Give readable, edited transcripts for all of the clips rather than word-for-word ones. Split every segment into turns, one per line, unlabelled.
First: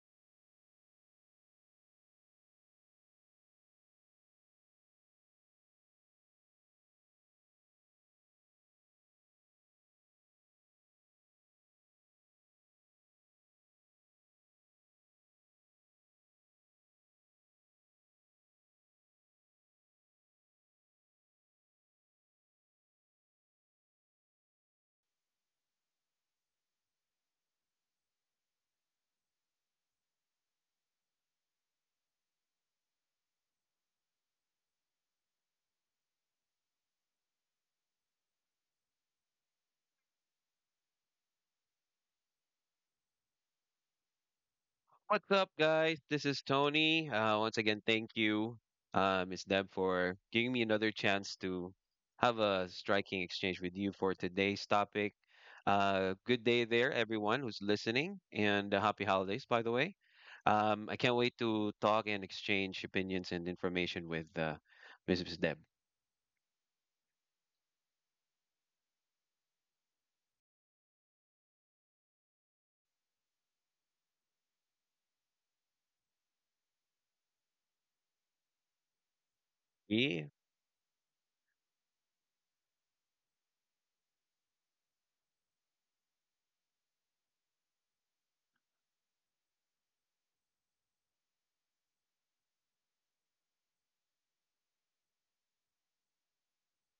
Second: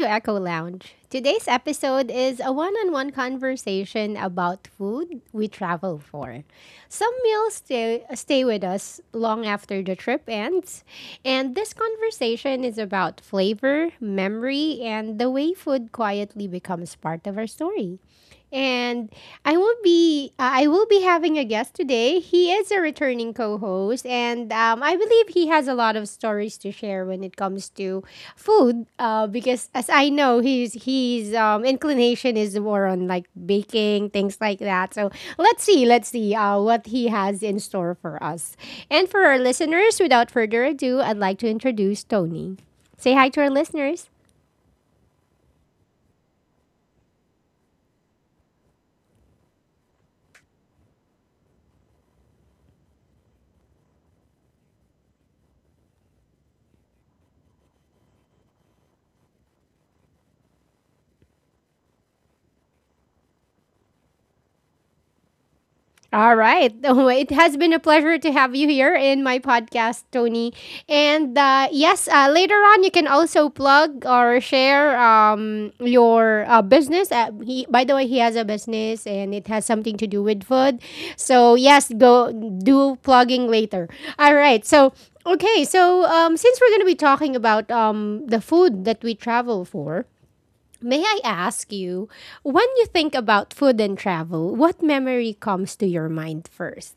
to Echo Lounge. Today's episode is a one on one conversation about food we travel for. Some meals stay with us long after the trip ends, and this conversation is about flavor, memory, and the way food quietly becomes part of our story. And I will be having a guest today. He is a returning co-host, and I believe he has a lot of stories to share when it comes to food. Because as I know, his inclination is more on like baking things like that. So let's see what he has in store for us and for our listeners. Without further ado, I'd like to introduce Tony. Say hi to our listeners.
What's up, guys? This is Tony. Once again, thank you, Ms. Deb, for giving me another chance to have a striking exchange with you for today's topic. Good day there, everyone who's listening, and happy holidays, by the way. I can't wait to talk and exchange opinions and information with Mrs. Deb.
All right. Oh, it has been a pleasure to have you here in my podcast, Tony. And yes, later on, you can also plug or share your business. By the way, he has a business and it has something to do
Yeah,
with food. So, yes, go do plugging later. All right. So, okay. So, since we're going to be talking about the food that we travel for, may I ask you, when you think about food and travel, what memory comes to your mind first?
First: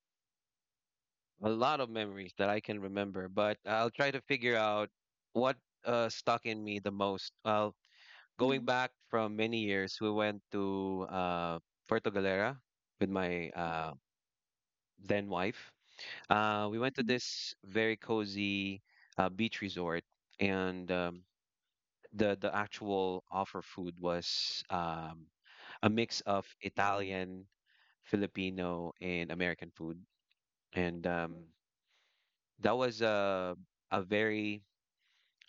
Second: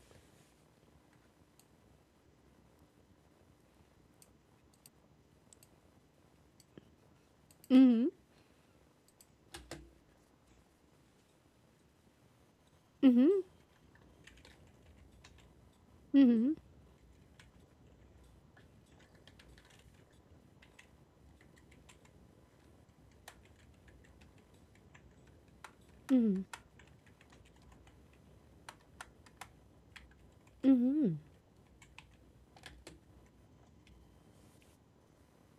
a lot of memories that I can remember, but I'll try to figure out what stuck in me the most. Well,
Mm-hmm.
going back from many years, we went to Puerto Galera with
Mm-hmm.
my then wife.
Mm-hmm.
We went to this very cozy beach resort, and the actual offer food was a mix
Mm-hmm.
of Italian, Filipino, and American food,
Mm-hmm.
and that was a very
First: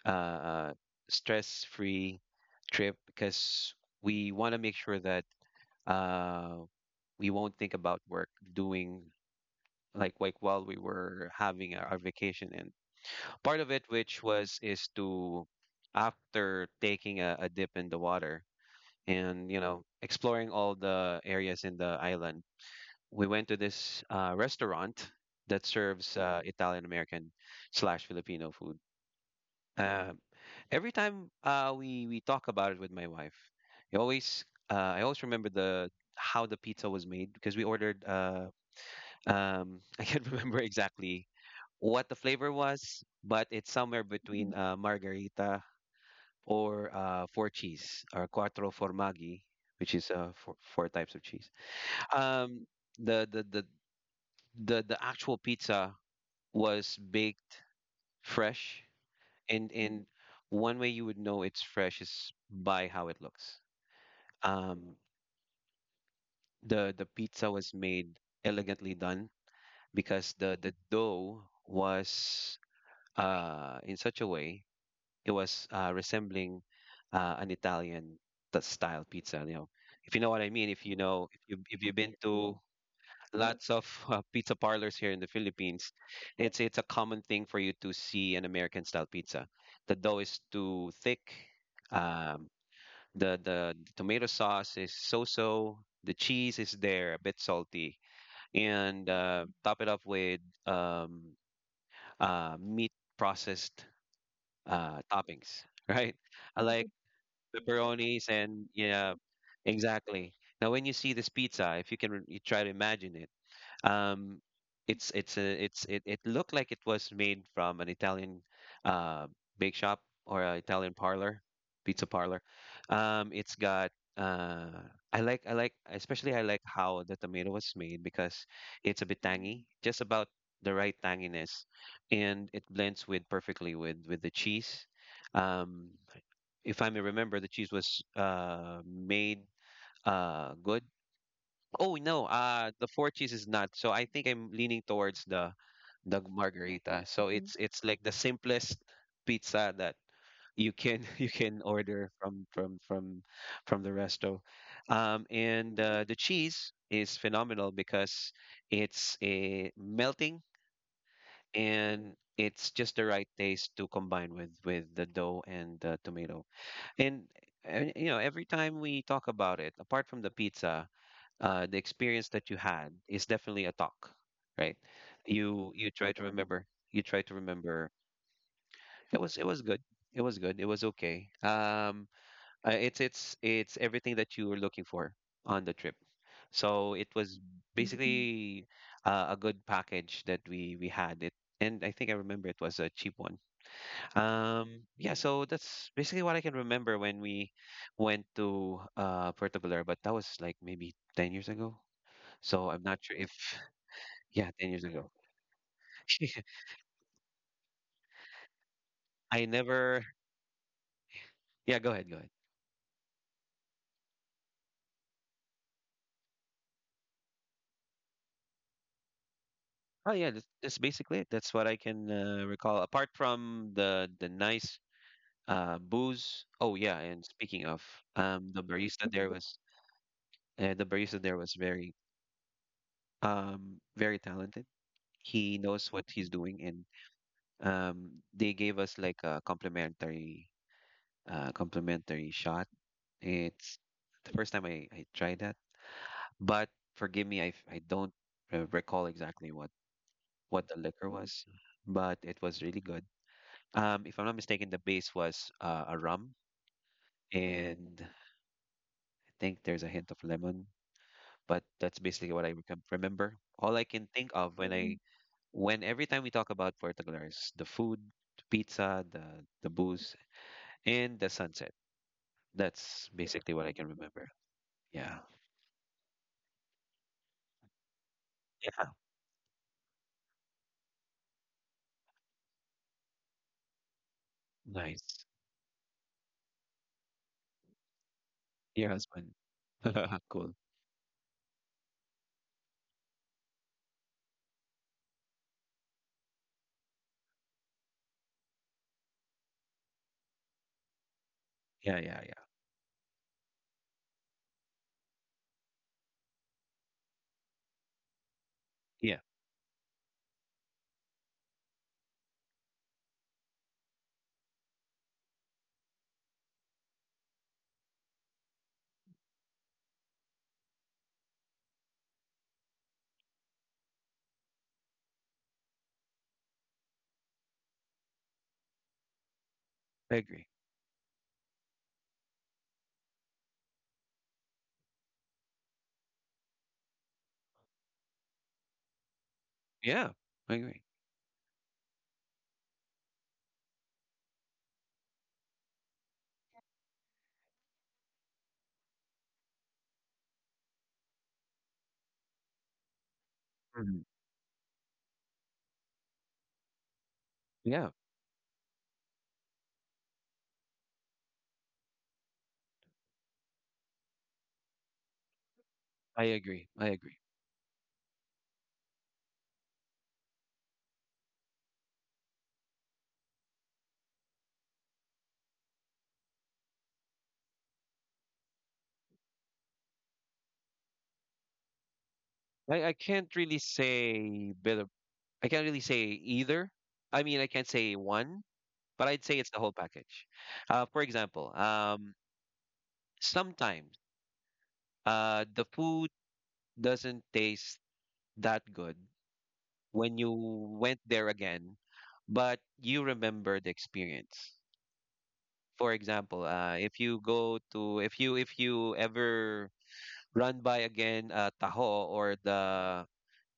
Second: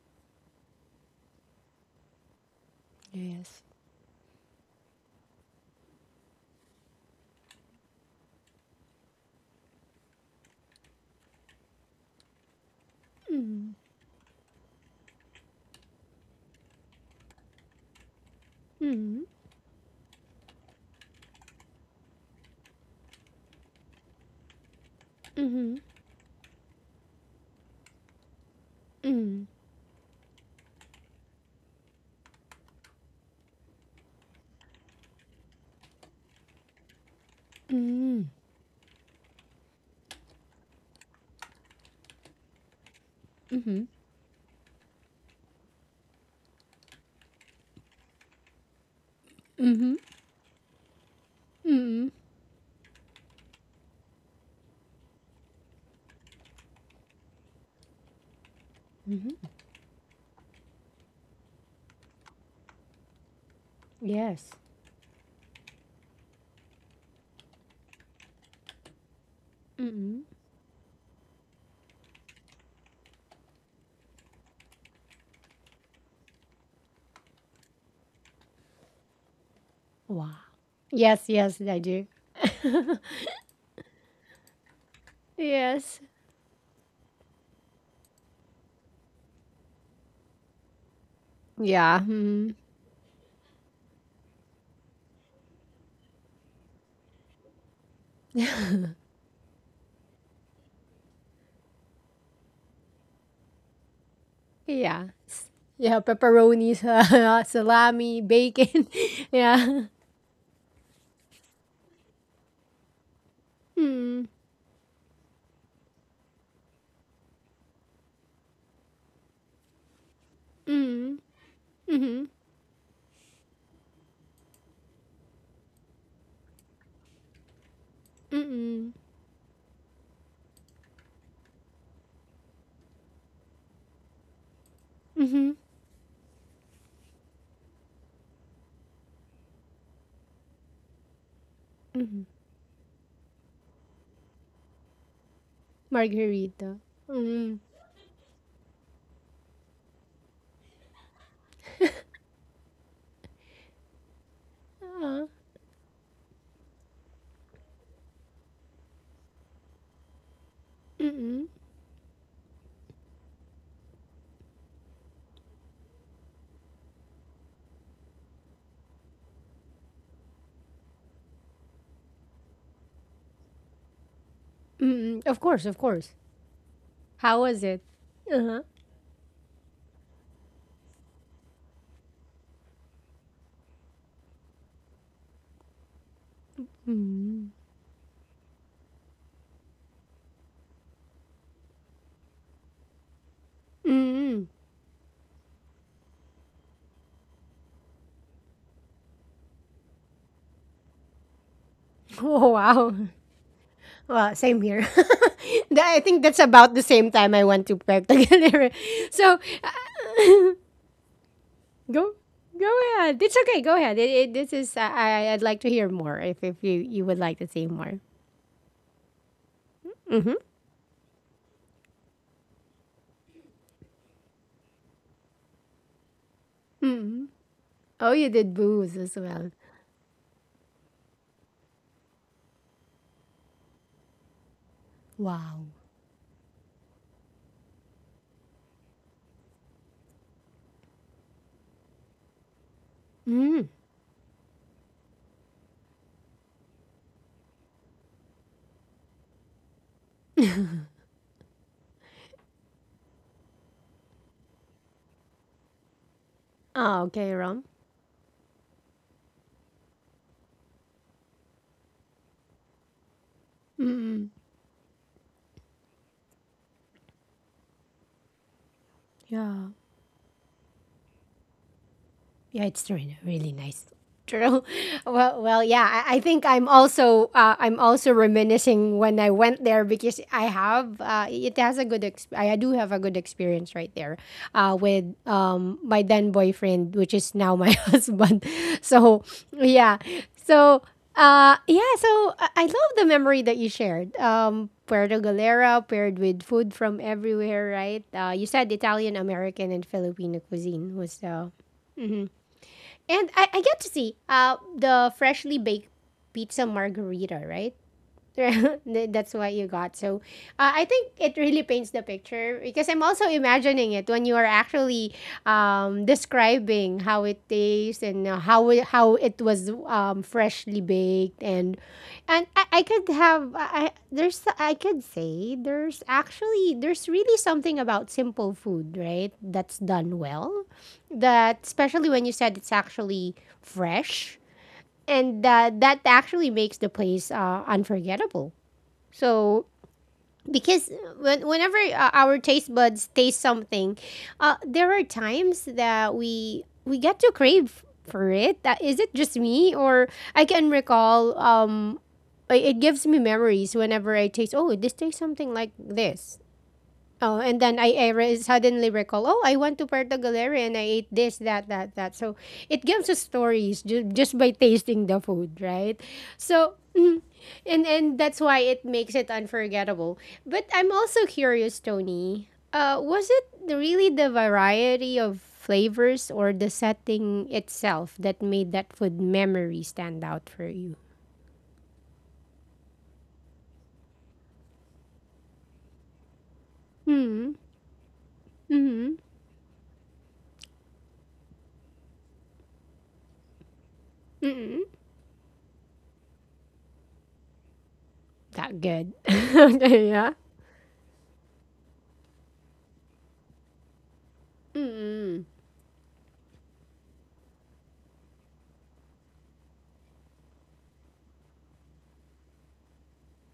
uh, stress free trip
Yes.
because we want to make sure that uh, we won't think about work doing like while we were having our vacation, and part of
Mm-hmm.
it which was is to, after taking a dip in the water
Mm-hmm.
and you know exploring all the areas in the island, we went to this restaurant that
Mm-hmm.
serves Italian American slash Filipino food. uh, every time we talk about it with my wife, I always I always remember the how the pizza was made because we
Mm-hmm.
ordered
Mm-hmm.
I can't remember exactly what the flavor was, but it's somewhere between margarita or four cheese or quattro formaggi,
Mm-hmm.
which
Mm-hmm.
is four types of cheese.
Mm-hmm.
Um, the, the the the actual pizza was baked fresh,
Mm-hmm.
and one way you would know it's fresh is by how it looks.
Yes.
Um, the pizza was made elegantly done
Mm-hmm.
because the dough was in such a way it was resembling an Italian style pizza. You know, if you know
Wow.
what I mean. If you know,
Yes,
if you
yes,
if
I
you've been
do.
to lots of pizza parlors here in the Philippines,
Yes.
it's a common thing for you to see an American style pizza. The dough is too thick.
Yeah.
Um,
Mm-hmm.
the tomato sauce is so-so. The cheese is there, a bit salty, and top it up with um, meat processed
Yeah.
toppings,
Yeah,
right? I like
pepperonis, salami,
pepperonis and
bacon.
yeah,
Yeah.
exactly. Now, when you see this pizza, if you can you try to imagine it, um, it's it looked like it was made from an Italian uh, bake shop or an Italian
Mm.
parlor, pizza
Mhm.
parlor. It's got uh, I like especially I like how the tomato was made because
Mm.
it's a bit tangy, just about the right tanginess, and it blends with perfectly with the cheese.
Mhm.
Um, if I may remember, the cheese was made good. Oh no,
Mhm.
the four cheese is not. So I think I'm leaning towards the
Margarita.
margarita. So it's
Mm.
it's like the simplest pizza that you can you can order from the resto.
Uh-huh.
And The cheese is phenomenal because it's a melting
Mm.
and it's just the right taste to combine with the dough and the tomato. And, and you know, every time we talk about it, apart from the pizza, the experience that you had is definitely a talk, right?
Mm. Of course, of
You try
course.
to remember. You try to
How was it?
remember.
Uh-huh.
It was good. It was good. It was okay. It's everything that you were looking for on the trip. So it was Mhm.
Mm.
basically a good package that we had. It And I think I remember it was a cheap one.
Mm.
Yeah. So that's basically what I can remember when we went to Puerto Vallarta, but that was like maybe 10 years ago.
Oh,
So I'm
wow.
not sure if
Well,
yeah,
same
10 years
here.
ago.
I think that's about the same time I went to Puerto Galera. So,
I never,
uh,
yeah,
go
go ahead.
go ahead. It's okay. Go ahead. This is I'd like to hear more if you would like to say more.
Oh yeah,
Mhm.
that's basically it. That's what I can recall. Apart from the nice booze. Oh yeah, and
Mm.
speaking of,
Oh, you did
the
booze
barista
as
there
well.
was the barista there was very very talented. He
Wow.
knows what he's doing, and um, they gave us like a complimentary shot.
Mm.
It's the first time I tried that, but forgive me, I don't recall exactly what the liquor was, but it was really good. If I'm not mistaken, the base was a rum,
Ah, okay, Ram.
and I think there's a hint of lemon. But that's basically what I remember. All I can think
Mm.
of when I when every time we talk about Portugal is the food, the pizza,
Yeah.
the booze, and the sunset.
Yeah, it's
That's
really
basically
really
what I can
nice.
remember.
True.
Yeah.
Well, yeah. I think I'm also
Yeah.
reminiscing when I went there because I have it has a good I do have a good experience right there with
Nice.
my then boyfriend, which is now my husband.
Your
So
husband.
yeah.
Cool.
So yeah. So I love the memory that you shared. Puerto Galera paired with food from everywhere, right? You said Italian American and Filipino cuisine was
Yeah, yeah, yeah.
and I get to see the freshly baked pizza margarita, right?
Yeah,
That's what you got. So I think it really paints the picture because I'm also imagining it when you are actually describing how it tastes and how it was freshly baked, and I could have I- there's I could say there's really something about simple food, right, that's
I
done
agree.
well, that especially when you said it's actually fresh, and that actually makes the place unforgettable. So
Yeah, I agree.
because whenever our taste buds taste something, there are times that we get to crave for it. That is it just me, or I can recall it gives me memories
Mhm.
whenever I taste, oh this tastes something like this. Oh, and then
Yeah,
I suddenly recall, oh, I went to Puerto Galera and I ate this, that, that, that. So it gives us stories just by tasting the food, right?
I agree.
So,
I agree.
mm, and that's why it makes it unforgettable. But I'm also curious, Tony. Was it really the variety of flavors or the setting itself that made that food memory stand out for you?
I can't really say bit of I can't really say either. I mean, I
Hmm.
can't say one, but
Hmm.
I'd say it's the whole package. For example, sometimes
Hmm.
the food doesn't taste that
That
good
good. Okay.
when you
Yeah.
went there again, but you remember the experience.
Hmm.
For example, if you go to if you ever run by again taho or the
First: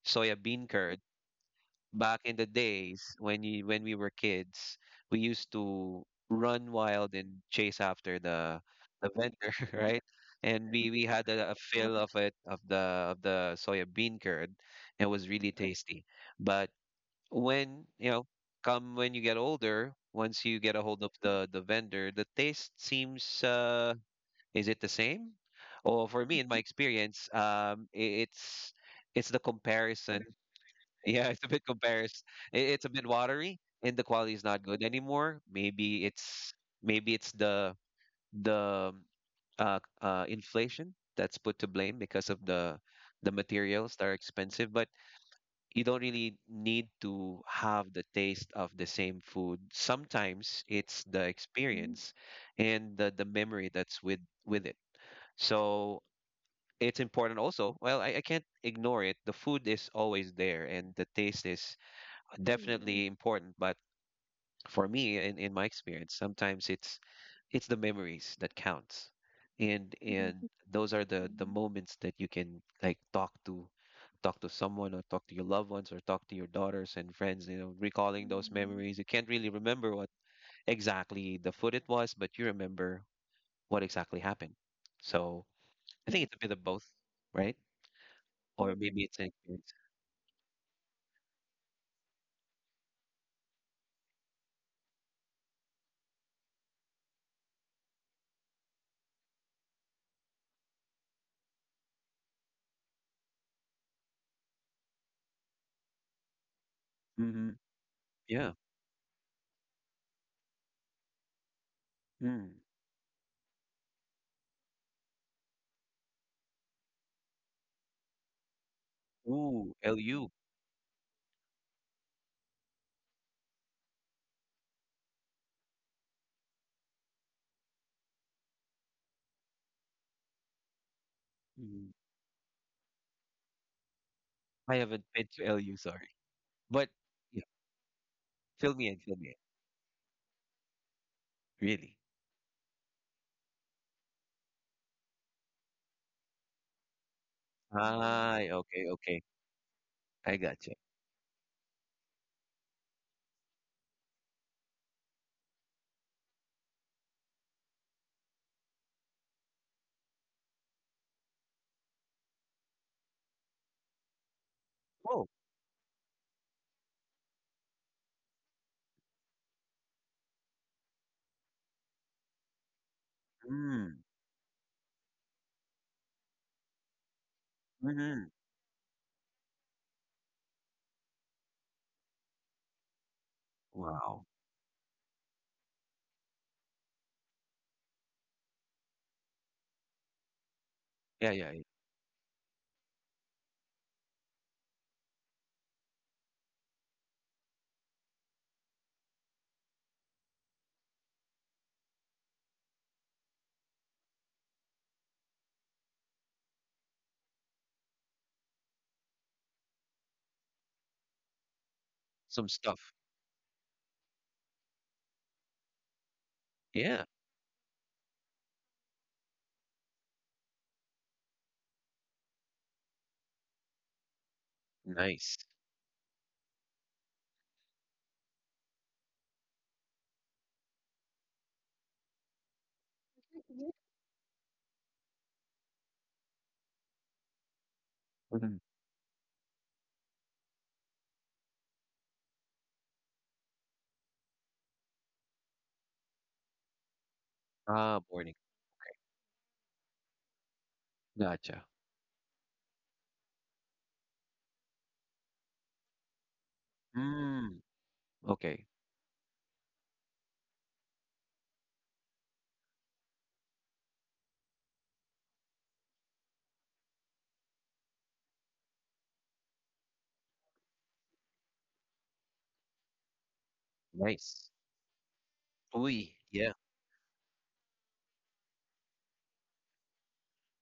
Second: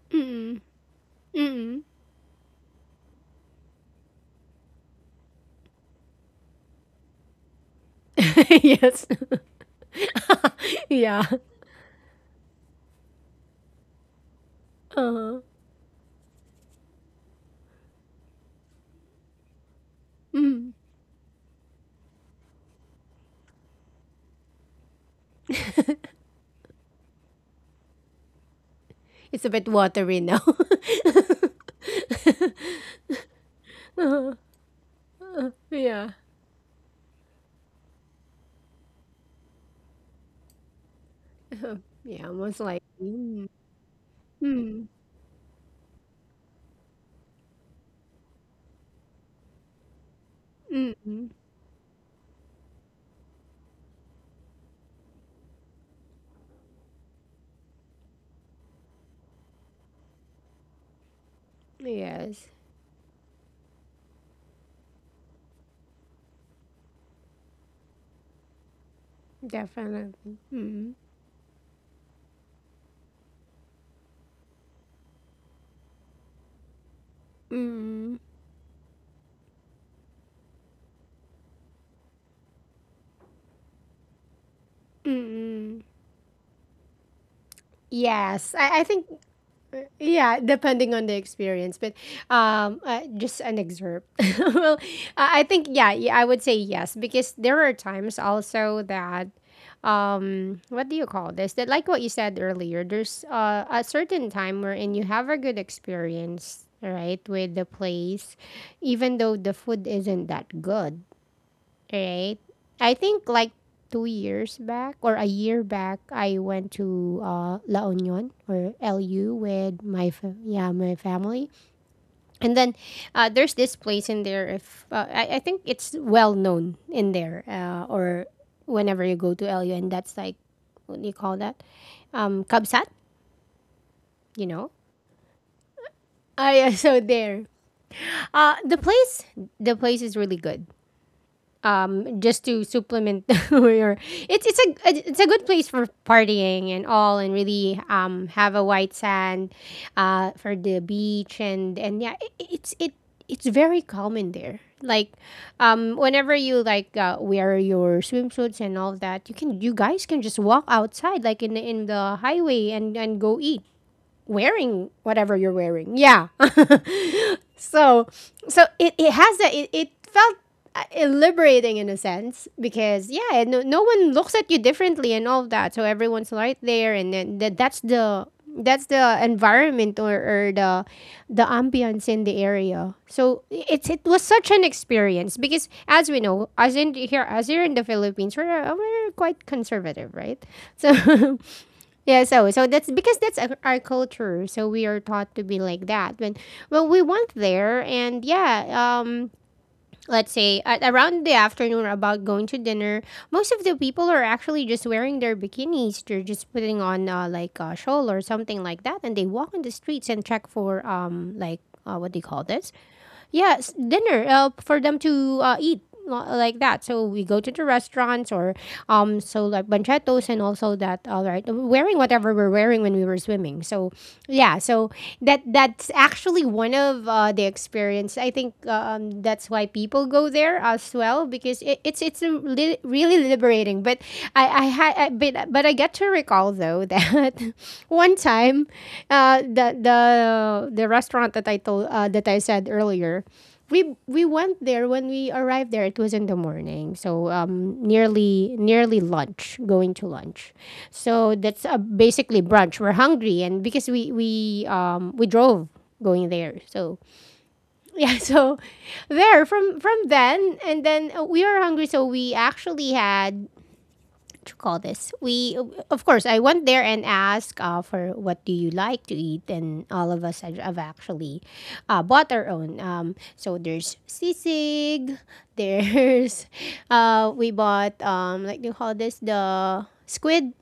soya bean curd,
Mm.
back in the days when you when we were kids, we used to run wild and chase after
Yes.
the vendor, right? And we
Yeah.
had a fill of it of the soya bean curd. It was
Uh-huh.
really tasty. But when you know, come when you get older, once you
Mm.
get a hold of the vendor, the taste seems is it the same? Or for me, in my experience, it's the
It's a bit watery
comparison
now.
yeah, It's a bit watery, and
uh,
the
uh,
quality is not good anymore.
yeah.
Maybe it's the inflation that's put to
Uh,
blame
yeah,
because of
almost like.
the
Mm.
materials that are expensive.
Mm.
But you don't really need to have the taste of the same food. Sometimes it's the
Mm.
Mm. experience and the memory that's with it. So it's important also. Well, I can't ignore it. The food is always there, and the taste is
Yes,
definitely important, but for me, in my experience, sometimes it's the memories that counts. And
definitely.
and those
Mm.
are the moments that you can like talk to someone or talk to your loved ones or talk to your daughters and friends, you know,
Mm.
recalling those memories. You can't really remember what exactly the food it was, but you remember what exactly happened. So
Mm.
I think it's a bit of both, right?
Yes,
Or
I
maybe
think.
it's an experience.
Yeah, depending on the experience, but just an excerpt. Well, I think yeah, yeah, I would say yes, because there are times also that, what do you call this? That, like what you said earlier, there's a certain time wherein you have a good experience, right,
Hmm
with the place,
Yeah.
even though the food isn't that good. Right.
Mm.
I think like 2 years back, or a year back, I went to La Union or LU
Ooh,
with my
LU.
fa- yeah my family, and then there's this place in there. If I think it's well known in there, or whenever you go to LU, and that's like, what do you call that? Kabsat, you know.
I haven't been to LU, sorry.
Ah, yeah,
But
so
yeah,
there. Uh, the
fill
place,
me in.
the place is really good.
Really?
Just to supplement your it's a good place for partying and all, and really
Ah,
have a
okay,
white
okay.
sand
I
for
gotcha.
the beach, and yeah, it's very calm in there, like whenever you like wear your swimsuits and all that, you can, you guys can just walk outside like in the highway and go eat wearing
Oh,
whatever you're wearing, yeah. so so it has that, it felt liberating in a sense, because yeah, no
mm,
one looks at you differently and all that, so everyone's right there, and then that, that's
mm-hmm.
the that's the environment, or the ambience in the area, so it was
Wow.
such an experience, because as we know, as in here, as here in the Philippines, we're quite conservative, right?
Yeah,
So
yeah, yeah.
yeah. So that's because that's our culture. So we are taught to be like that. We went there, and yeah, let's say at around the afternoon, about going to dinner, most of the people are actually just wearing their bikinis. They're just putting on like a shawl or something like that, and they walk in the streets and check for like what do you call
Some
this?
stuff.
Yes, dinner for them to eat like that.
Yeah,
So we go to the restaurants, or so like banchetos and also that, all right, wearing whatever we're wearing when we were swimming, so yeah, so
nice.
that that's actually one of the experience, I think, that's why people go there as well, because it, it's a li- really liberating. But I had, but I get to recall, though, that one
Mhm.
time, the restaurant that I told that I said earlier, we went there when we arrived there. It was in the morning, so
Ah, boarding.
nearly lunch, going to lunch. So that's
Gotcha.
basically brunch. We're hungry, and because we drove going there, so
Mm,
yeah, so
okay,
there, from then, and then we are hungry, so we actually had to call this, we of course I went there and asked for, what do you like to eat, and all of us have actually bought our own, so there's
nice.
sisig,
Uy,
there's
yeah.
we bought, like they call this, the squid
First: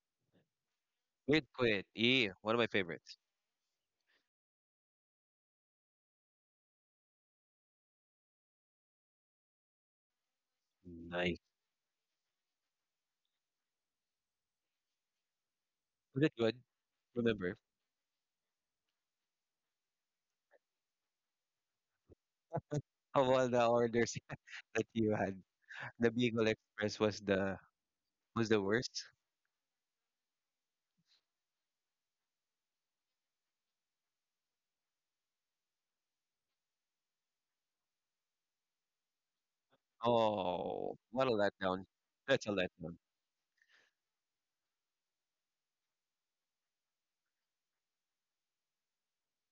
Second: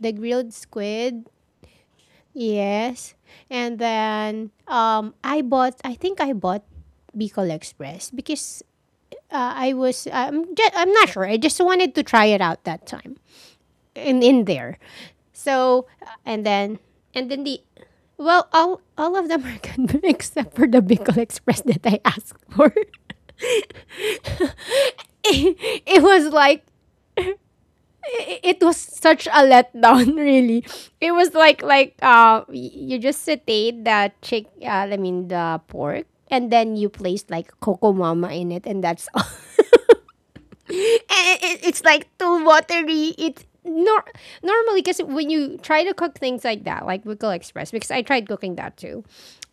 the grilled squid,
Quid. Yeah, one of my
yes.
favorites.
And then I think I bought Bicol Express, because I'm not sure, I
Nice.
just wanted to try it out that time in there. So
Was it good?
and then
Remember,
the well all of them are good except for the Bicol Express that I asked for.
of all the orders that you had,
it, it
the
was
Beagle
like
Express
it,
was
it
the
was
worst.
such a letdown really. It was like you just saute the chick I mean the pork, and then you place like coco mama in it, and that's all.
Oh, what a
And it's
letdown.
like too
That's a letdown.
watery. It's normally, because when you try to cook things like that, like Wickle Express, because I tried cooking that too,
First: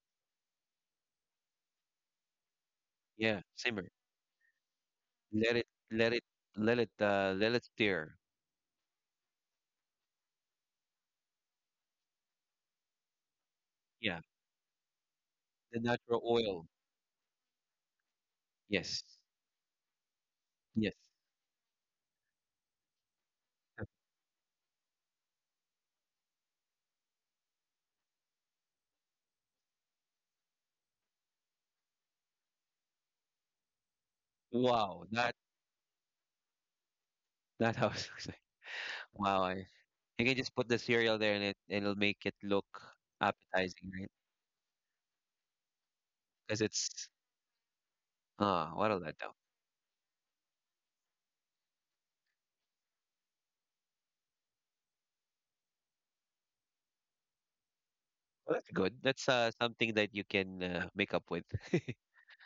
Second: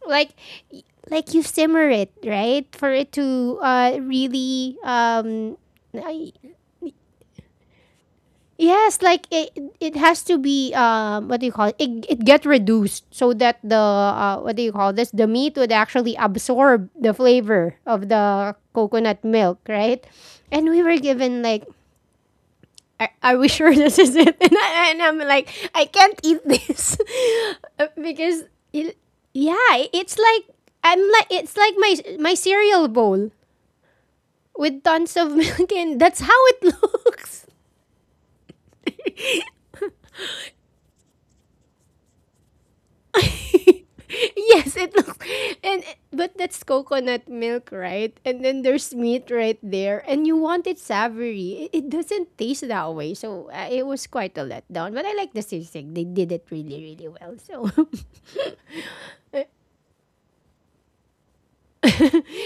like y- you simmer it right for it
Yeah,
to
simmer.
really
Let
um.
it, let it,
I-
let it steer.
yes, like it has to be, what do you call it? It get reduced so that the
Yeah,
what do you call this, the meat would
the
actually
natural oil.
absorb the flavor of the
Yes,
coconut milk, right? And we
yes.
were given like, are we sure this is it? And I'm like, I can't eat this because it, yeah, it's like I'm like it's like my cereal bowl with
Wow,
tons of milk, and that's how it looks.
that house looks like. Wow, I, you can just put the cereal there and it'll make it look appetizing, right?
Yes, it looks, and but
Because
that's
it's
coconut milk, right? And then
ah, what a
there's meat
letdown.
right there, and you want it savory. It doesn't taste that way. So it was quite a letdown, but I like the sisig. They did it really really well. So
Well, that's good. That's something that you can make up with.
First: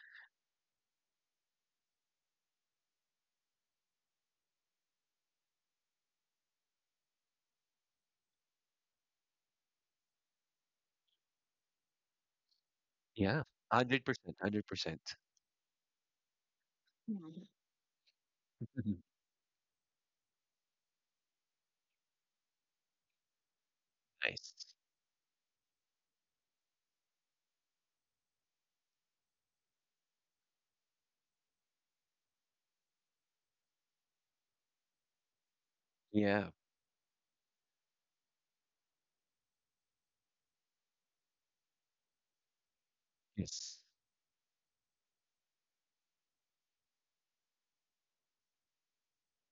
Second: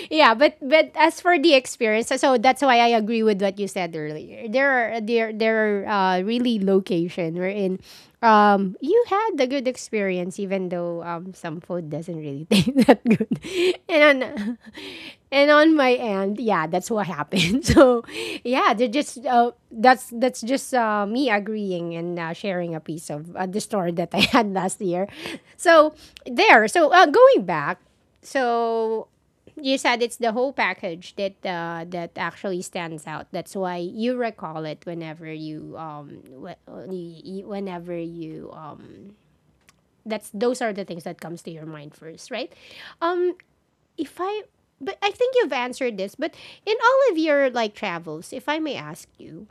yeah, but as for the experience, so that's why I agree with what you said earlier. There are really location wherein you had the good experience even though some food doesn't really taste that good.
Yeah,
And
hundred
on,
percent, 100%.
and on my end, yeah, that's what happened. So yeah, they're just that's just me agreeing and sharing a piece of the story that I had
Nice.
last year. So there. So going back, so you said it's the whole package that that actually stands out. That's why you recall it whenever you
Yeah.
whenever you that's those are the things that comes to your mind first, right? Um,
Yes.
if I But I think you've answered this. But in all of your like travels, if I may ask you,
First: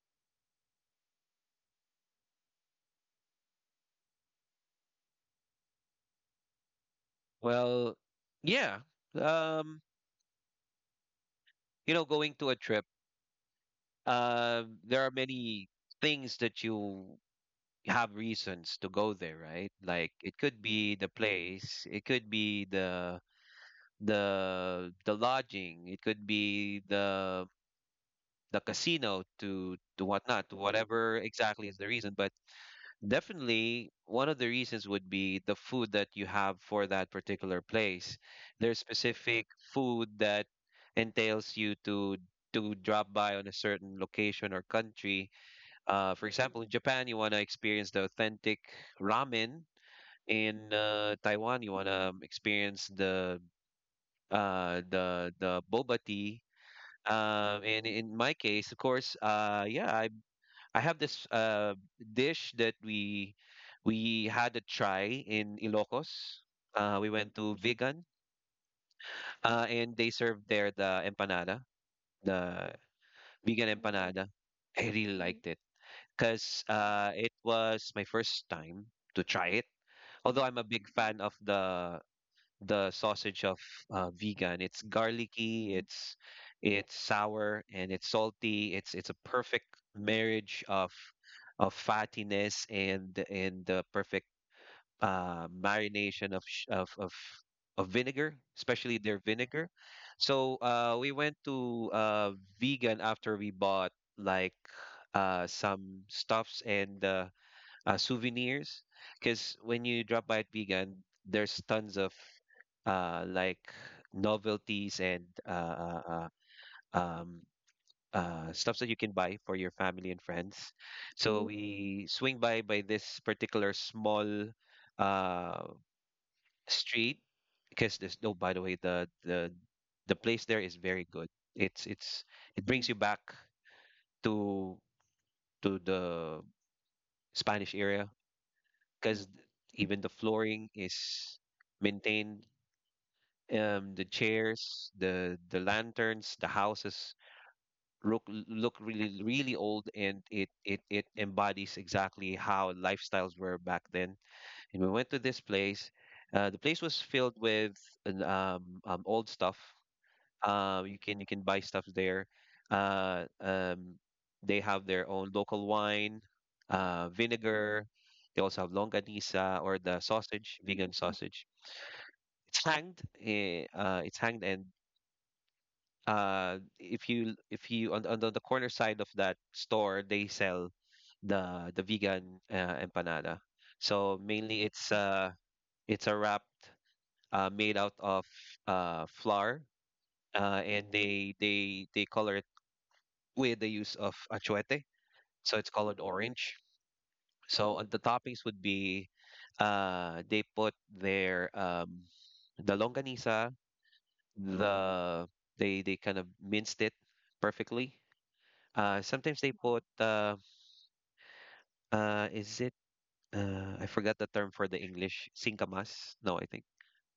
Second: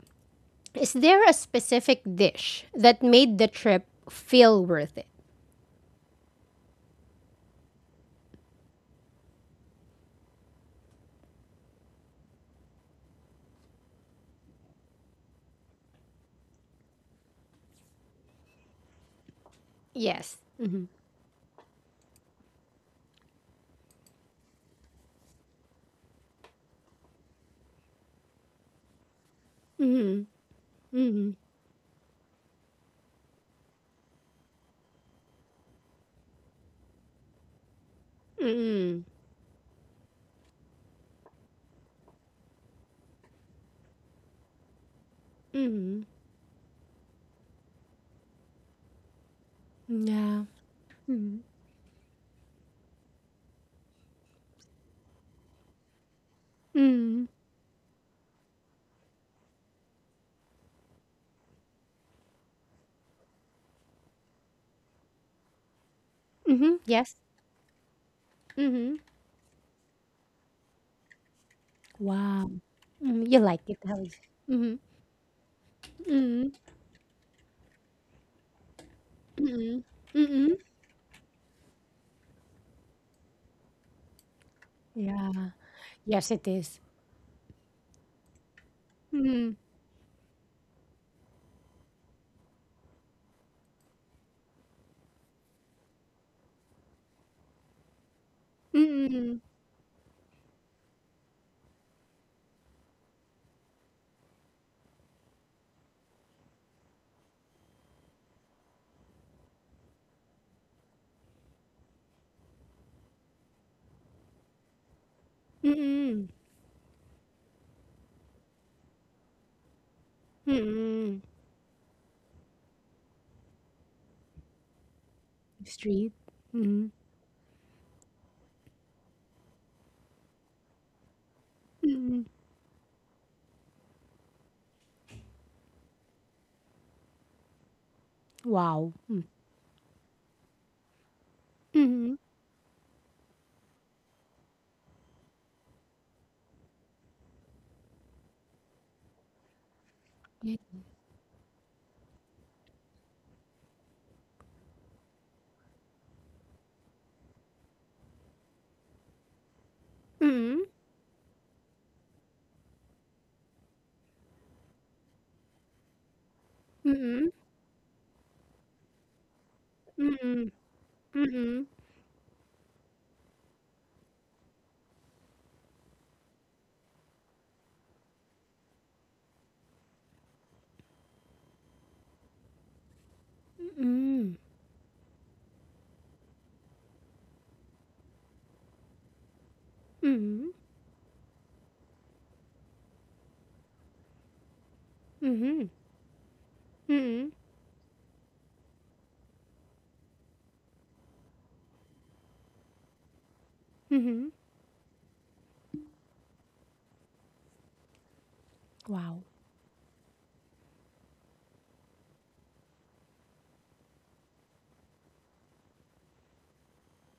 is there a specific dish that made the trip feel worth it?
Well, yeah. Um, you know, going to a trip, there are many things that you have reasons to go there, right? Like
Yes.
it could
Hmm.
be the place, it could be the lodging, it could be the casino to
Hmm.
whatnot, to whatever
Hmm.
exactly is the reason. But definitely, one of the reasons would be the food that you have for that particular place. There's
Hmm.
specific food that entails you to drop by on a certain location or country.
Hmm.
For example, in Japan, you want to experience the authentic ramen.
Yeah.
In Taiwan, you want to experience the boba tea.
Hmm.
And in my case, of course, I have this dish that we had a try in Ilocos.
Mhm,
We
yes.
went to Vegan,
Mhm.
and they served there the empanada,
Wow.
the
Mm, you like
vegan
it, how is
empanada.
Mhm,
I really liked it
mhm,
because it was my first time to try it.
mhm,
Although
mhm.
I'm a big fan of the sausage of vegan. It's
Yeah.
garlicky,
Yes, it is.
it's sour and it's salty. It's a
Mhm,
perfect marriage of fattiness and the perfect marination of sh- of vinegar, especially their
mhm,
vinegar. So we went to vegan after we bought like some stuffs and souvenirs because when you drop by at vegan, there's tons of like novelties and
mhm,
uh, um, stuff that you can buy for your family and friends.
mhm.
So we swing by this particular small uh,
Street. Mhm,
street because there's no. By the way, the place there is very good. It's
mhm.
it's it brings you back to to the Spanish area
Wow. Mm.
because even the flooring is
Mhm.
maintained, the chairs, the lanterns, the houses look really, really old, and it
Yeah.
it it embodies exactly how lifestyles were back then. And we went to this place. The place was filled with old stuff.
Mhm,
You can buy stuff there. uh um they have their own local wine,
mhm,
vinegar. They also have longanisa, or the
mhm,
sausage, vegan sausage.
mhm,
It's hanged, and if you on, on the corner side of that store they sell the vegan, empanada. So
mhm,
mainly it's a wrap, made out of flour,
mhm,
and they color it with the use of achuete, so
mhm,
it's colored orange.
mhm,
So the toppings would be, they put the longanisa,
mhm.
the they kind of minced it perfectly.
Wow.
Sometimes they put, is it I forgot the term for the English singkamas? No, I think,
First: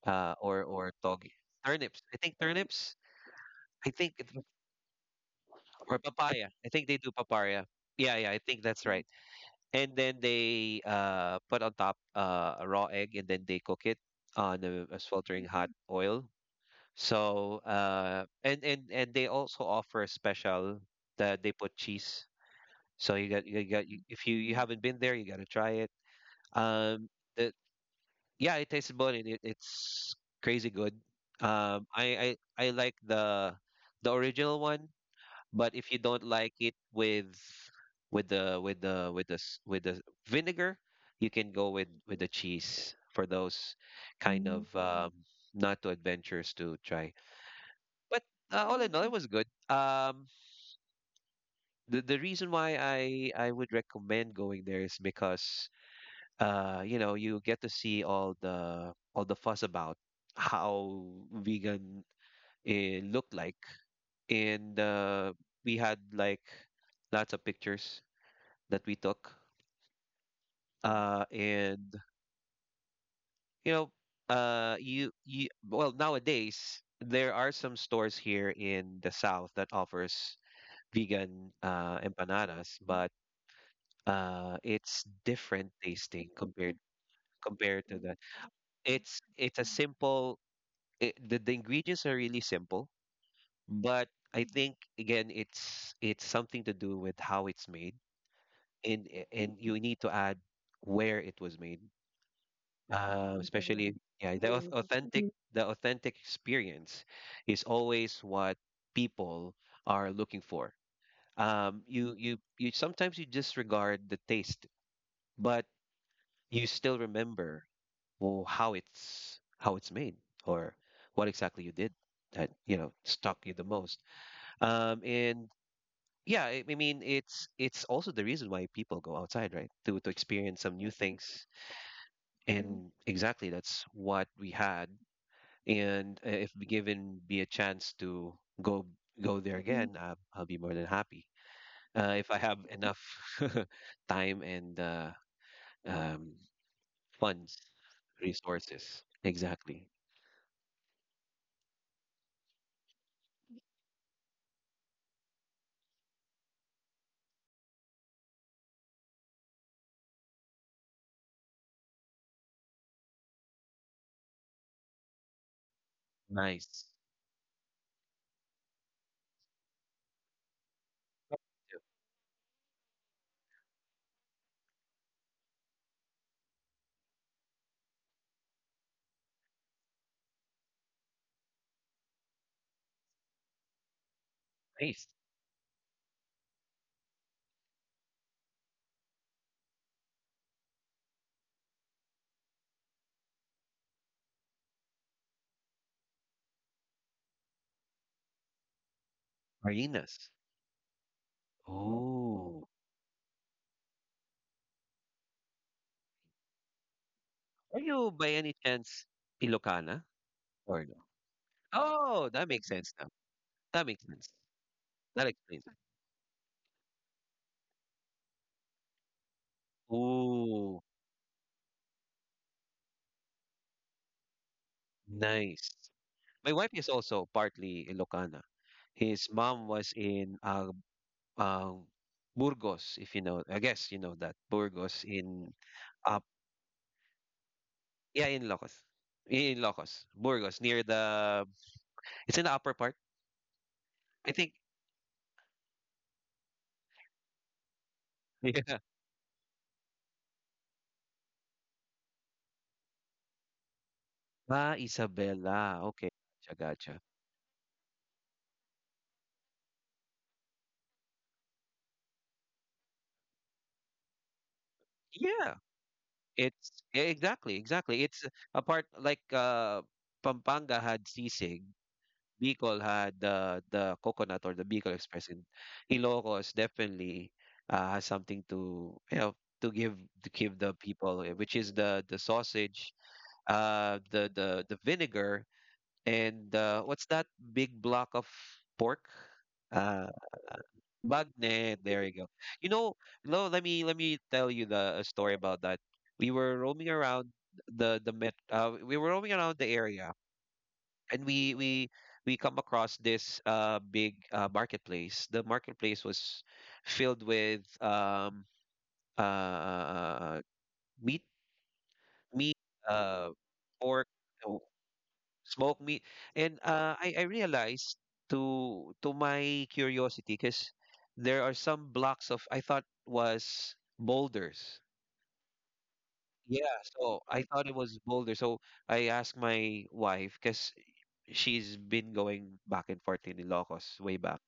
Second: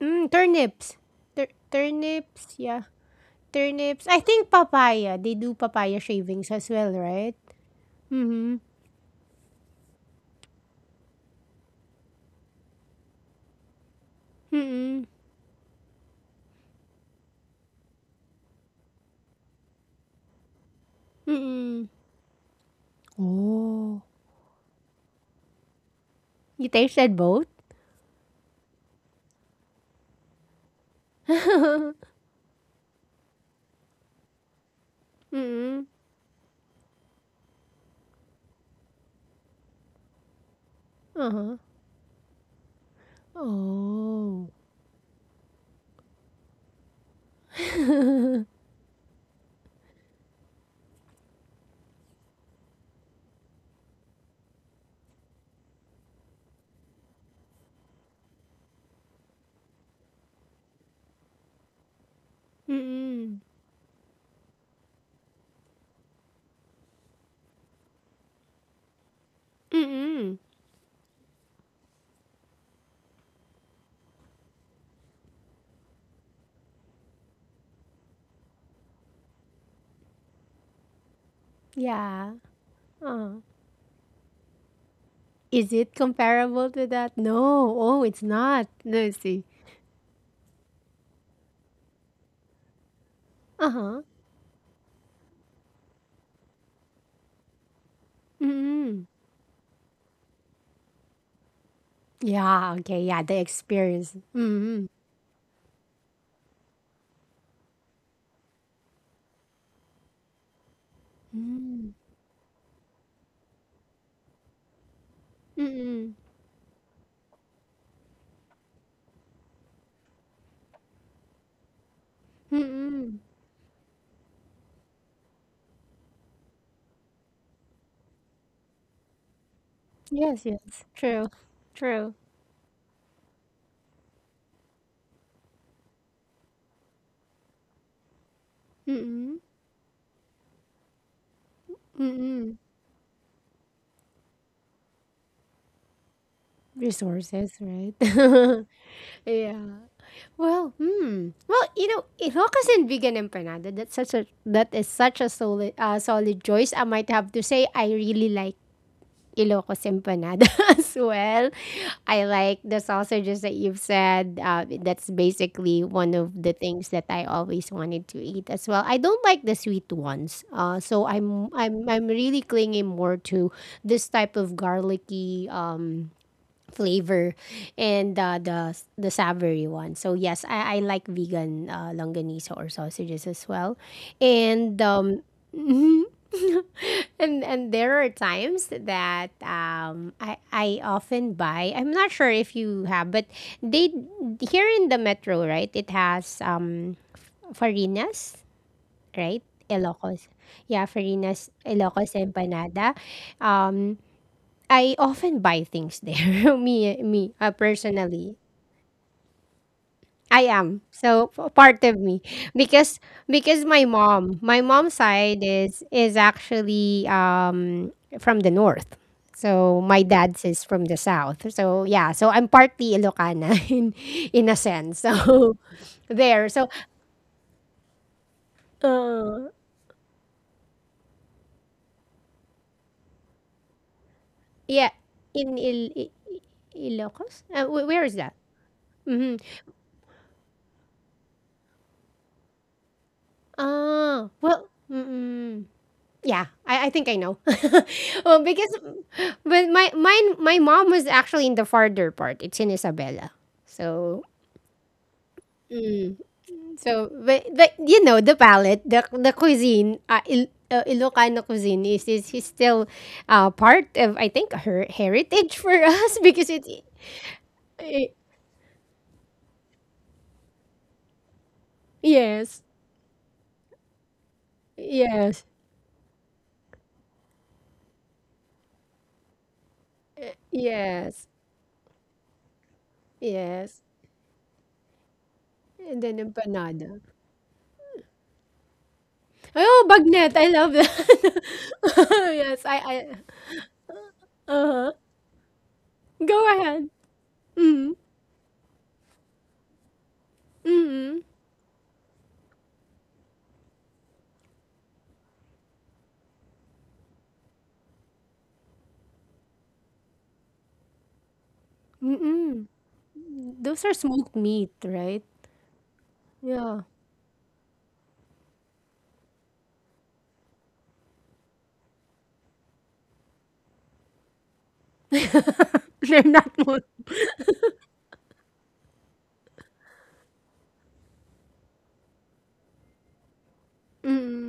Mm,
or
turnips.
togi,
Tur
turnips. I think
turnips, yeah.
turnips. I
Turnips,
think
I
it-
think papaya, they do
or
papaya
papaya.
shavings
I
as
think
well,
they do
right?
papaya. Yeah, yeah, I
Mhm.
think that's right. And then they, put on top, a raw egg, and then they cook it on a
Mm.
sweltering hot oil. So and they also offer a special that they put
Mm.
cheese. So
Oh.
if you haven't been there, you got to try it.
You
Um,
tasted both?
the, yeah, it tasted good, and it's crazy good. I like the original one, but
Mm.
if you don't like it with the with the with the s- with the vinegar, you can
Uh-huh.
go with the cheese for those kind
Oh.
of not too adventurous to try. But, all in all, it was good. The reason why I would recommend going there is because, you get to see all the fuss about how vegan it looked
Mm.
like, and we had like lots of pictures that we took,
Mm.
uh, and you know, you you well, nowadays there are some stores here in the south that offers vegan,
Yeah.
empanadas, but
Uh-huh.
it's different
Is it
tasting
comparable
compared
to that? No.
compared to
Oh,
that.
it's not. Let's see.
It's a simple it, the ingredients are really simple,
Uh-huh.
but I think again it's something to do with how it's made,
Mm.
and you need to add where it was made.
Yeah, okay, yeah, the
Especially,
experience.
yeah, the au-
Mm.
authentic the authentic experience is always what people are looking for.
Mm.
You you you Sometimes you disregard the taste, but
Mm.
you still remember, well, how it's made, or what exactly you did that,
Mm.
stuck you the most. And Yeah, I mean, it's also the reason why people go outside, right? To
Yes,
experience some
yes.
new
True.
things.
True.
And exactly that's what we had. And if be given be a chance to go go
Mm-mm.
there. Mm-hmm. Again, I'll be more than happy. If I have
Mm-mm.
enough time and, um,
Resources,
funds,
right?
resources. Exactly.
yeah. Well, hmm. Well, you know, Ilocos and vegan empanada. That's such a that is such a solid solid choice. I might have to say I really like Ilocos empanada as well. I like the sausages that you've said. That's basically one of the
Nice.
things that I always wanted to eat as well. I don't like the sweet ones, so I'm really clinging more to this type of garlicky flavor and the savory one. So yes, I like vegan longanisa or sausages as well, and
Nice.
and there are times that I often buy. I'm not sure if you have, but they here in the metro, right? It has Farinas, right?
Marinas.
Ilocos. Yeah, Farinas, Ilocos
Oh. Oh.
empanada. Um, I often buy things there. me me
Are you by
personally.
any chance Ilocana?
I am.
Or no?
So p- part of me
Oh, that makes sense
because
now.
because my
That makes sense.
mom, my mom's
That
side
explains it.
is actually from the north. So my dad's is
Ooh,
from the south. So yeah, so I'm partly Ilocana in a sense. So
nice.
there.
My
So
wife is also partly Ilocana. His mom was in, uh, Burgos, if you know. I guess you know that
yeah,
Burgos in,
in Il,
uh,
Ilocos. Wh- where is
yeah,
that?
in Locos,
Mhm.
Burgos near the. It's in the upper part,
Ah,
I think.
well, mm-mm. Yeah, I think I know. well, because
Yeah.
but my mine my mom was actually in the farther part. It's in Isabela. So
Ah, Isabela. Okay,
mm,
gotcha, gotcha.
so but you know the palate, the cuisine, Ilocano cuisine is still part of I think her
Yeah,
heritage for us because it,
it's yeah, exactly, exactly.
it
It's a part, like, Pampanga had sisig.
yes
Bicol had the coconut, or the Bicol Express. In
yes
Ilocos definitely, has something to, to give the people,
yes
eh, which is the sausage,
yes
the vinegar,
and then
and,
empanada.
what's that big block of pork?
Oh,
Uh,
bagnet! I love that.
Bagne. There you go.
yes,
You know, no, let me tell you
I.
the a story about that. We
Go
were
ahead.
roaming around
Mm.
the met. We were roaming around the area,
Mm.
and we come across this big, marketplace. The marketplace was filled with, uh meat, meat
Mm.
uh
Those are
pork,
smoked
uh,
meat, right?
smoked meat, and
Yeah.
I realized, to my curiosity, because there are some blocks of, I thought, was boulders.
They're not
Yeah,
smoked.
so I thought it was boulder. So I asked my wife because she's been going back and forth in Ilocos way back.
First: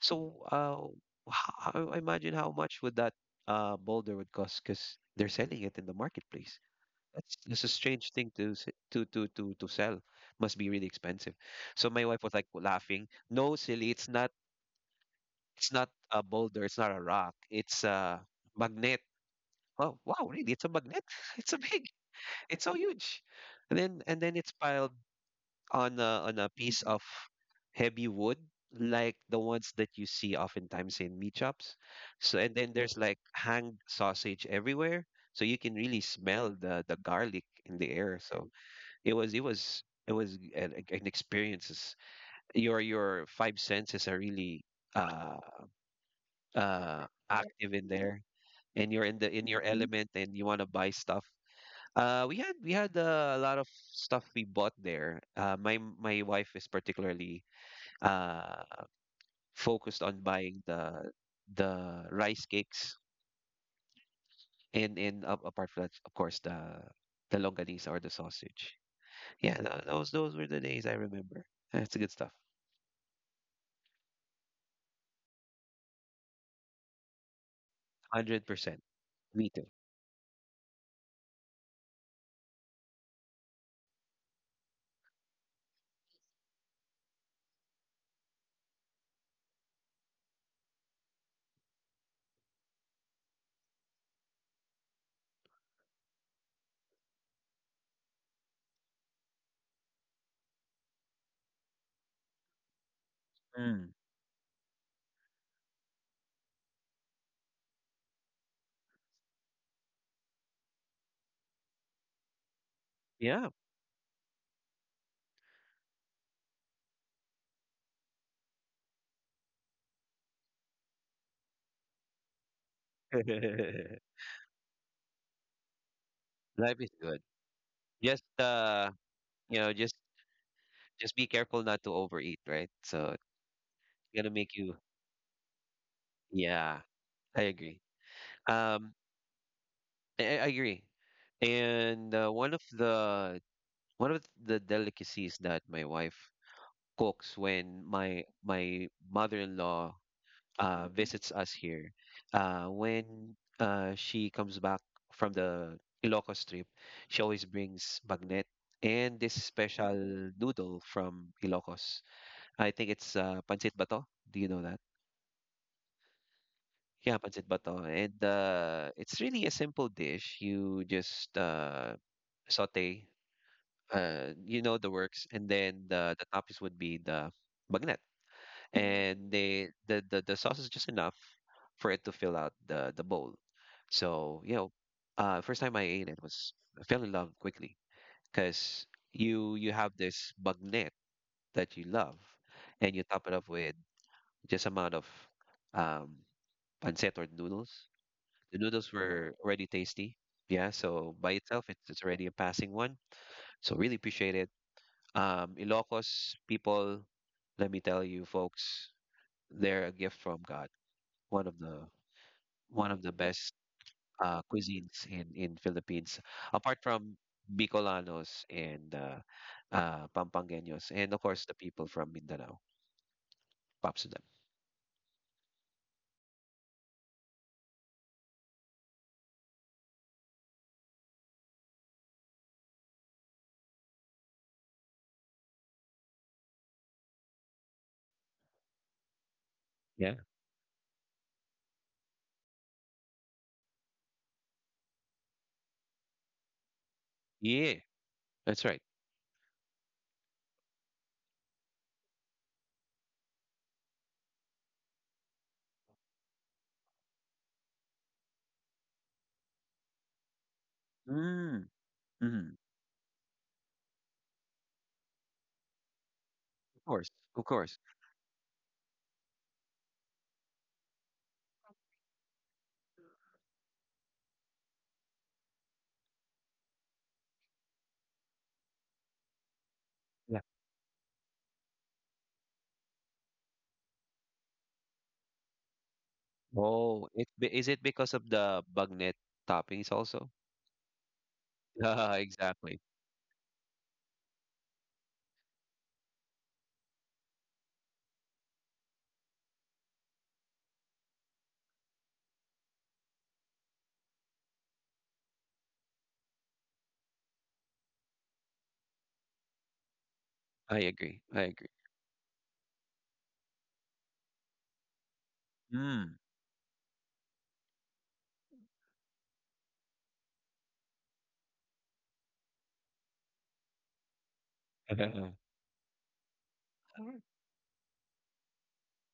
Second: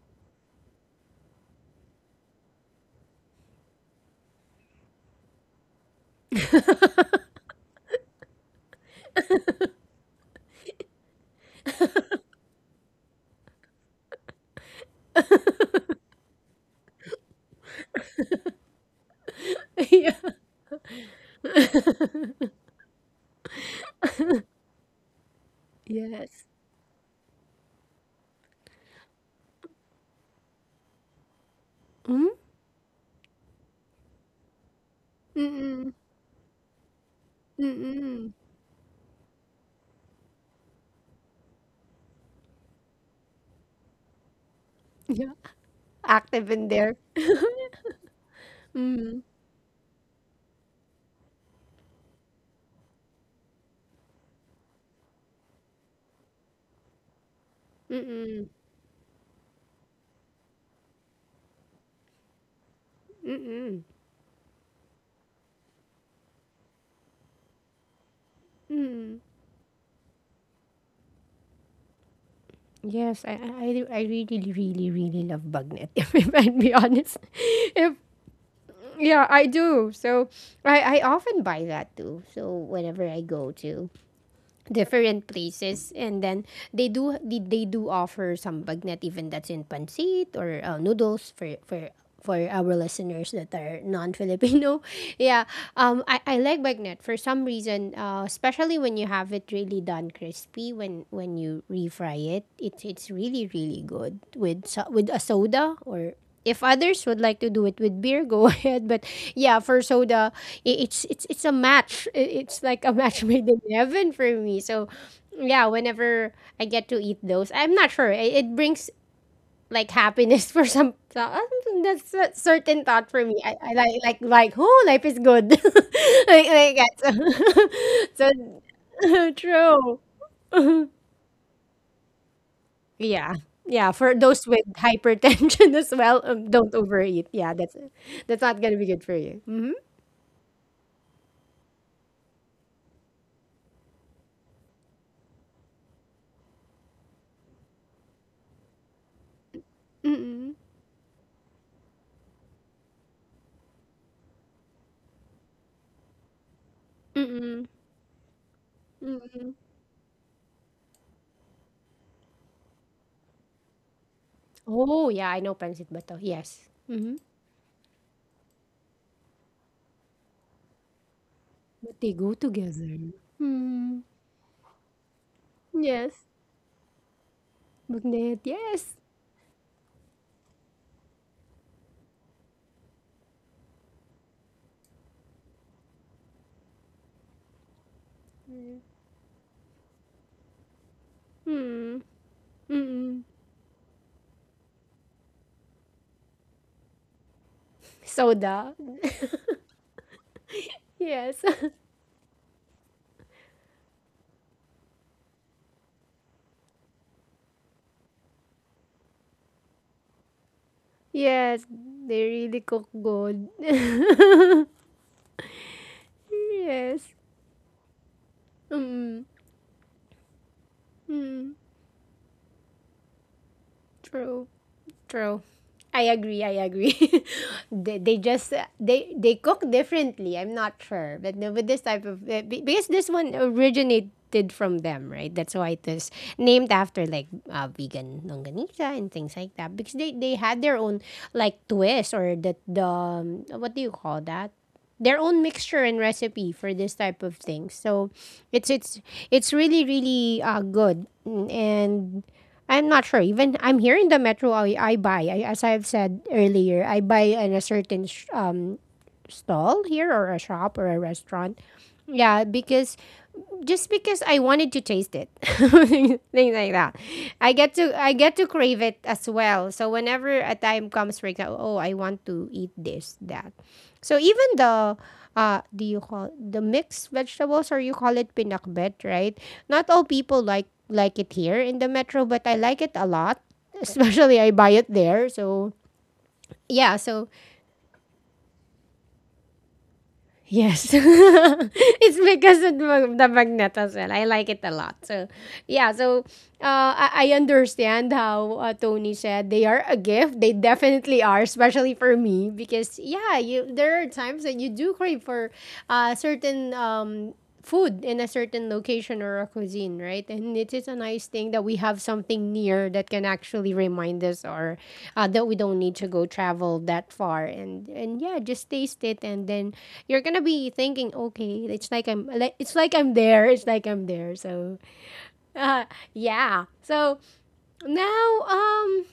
So I imagine how much would that, boulder would cost, because they're selling it in the marketplace. That's a strange thing to s- to sell. Must be really expensive. So my wife was like, laughing, no, silly, it's not. It's not a boulder. It's not a rock. It's a magnet. Oh,
Yeah.
wow, really? It's a magnet. It's a big. It's so huge. And then it's piled on a on
Yes.
a piece of heavy wood, like the ones that you see oftentimes in meat shops.
Mm.
So, and then there's, like, hanged sausage everywhere. So you can
Mm.
really smell the garlic in the air.
Mm.
So it was an experience. It's- Your five senses are really,
Yeah.
uh
Active in there.
active in there, and you're
Mm.
in your element, and you want to buy stuff. We had a lot of stuff we bought there. My wife is particularly,
Mm.
uh, focused on buying the rice cakes, and apart from that, of course, the longanisa, or the sausage. Yeah, those were the days I remember. That's good stuff.
Yes, I really, really, really love bagnet. If I'd be honest, if
100%.
yeah, I
Me too.
do. So I often buy that too. So whenever I go to different places and then they do offer some bagnet even that's in pancit or noodles for our listeners that are non-filipino yeah I like bagnet for some reason especially when you have it really done crispy when you refry it it's really really
Mm.
good with so- with a soda or if others would like to do it with beer, go ahead. But yeah, for soda, I- it's a match. I- It's like a match
Yeah.
made in heaven for me. So yeah, whenever I get to eat those, I'm not sure. It brings like happiness for some. That's a certain thought for me. I, like oh, life is good.
Life
Like
is good.
that.
Just,
so, so
you know, just
true.
just be careful not to overeat, right? So
Yeah.
it's
Yeah, for
gonna
those
make
with
you.
hypertension as well,
Yeah,
don't overeat.
I
Yeah, that's
agree.
that's not gonna be
Um,
good for you. Mm-hmm.
I agree. And one of the delicacies that my wife cooks when my mother-in-law,
Mm-mm.
visits us here, when, she comes back from the Ilocos trip, she always
Mm-mm.
brings bagnet and this
Mm-mm.
special noodle from Ilocos. I think it's, pancit bato. Do you know that?
Oh, yeah, I know pancit bato. Yes.
Yeah,
Mm-hmm.
pancit bato, and, it's really a simple dish. You just,
But they go together.
saute,
Mm.
you know, the works, and then the
Yes.
toppings would be the bagnet,
Magnet. Yes.
and the sauce is just enough for it to fill out the bowl. So, first time I ate it was, I fell in love quickly, because you have this bagnet that you
Mm.
love, and you top
Mm-mm.
it up with just amount of, um, pancit or noodles. The
Soda.
noodles were already tasty. Yeah, so by
yes.
itself, it's already a passing one. So really appreciate it. Ilocos people, let me tell you, folks, they're a gift from God. One of
yes.
the
They really cook good.
best, cuisines in Philippines, apart
yes.
from Bicolanos and,
Mm.
Pampangueños, and of course the
Mm.
people from Mindanao, props to them.
True. True. I agree. I agree. They just they cook differently. I'm not sure, but no, with this type of because this one originated from them, right? That's why it is named after like vegan longanisa and things like that because
Yeah,
they had their own like twist or the what do you call that? Their own mixture and recipe for this type of thing.
yeah,
So
that's
it's
right.
it's it's really really good Mm, and I'm not sure. Even I'm here in the metro, I, as I've said earlier, I buy in a certain stall here or a shop or a restaurant.
Mm,
Yeah,
mm,
because just because I wanted to taste it, things like
of
that.
course, of course.
I get to crave it as well. So whenever a time comes, for example, oh, I want to eat this that. So even the do you call the mixed vegetables or you call it pinakbet, right? Not all
Yeah.
people like it here in the metro, but I like it a lot. Especially I buy it there. So yeah,
Oh,
so
is it because of the bagnet toppings also?
Yes.
Ah,
it's because of
exactly.
the magnet as well. I like it a lot. So, yeah. So, I understand how Tony said they are a gift. They definitely are, especially for me. Because, yeah, you there are times that you do crave for certain food in a certain location or a cuisine, right? And it
I
is a
agree.
nice
I
thing that
agree.
we have something near that can actually remind us or that we don't need to
Mm.
go travel that far. And yeah, just taste it, and then you're gonna be thinking, okay, it's like I'm like it's like I'm there, it's like I'm there. So uh, yeah. So now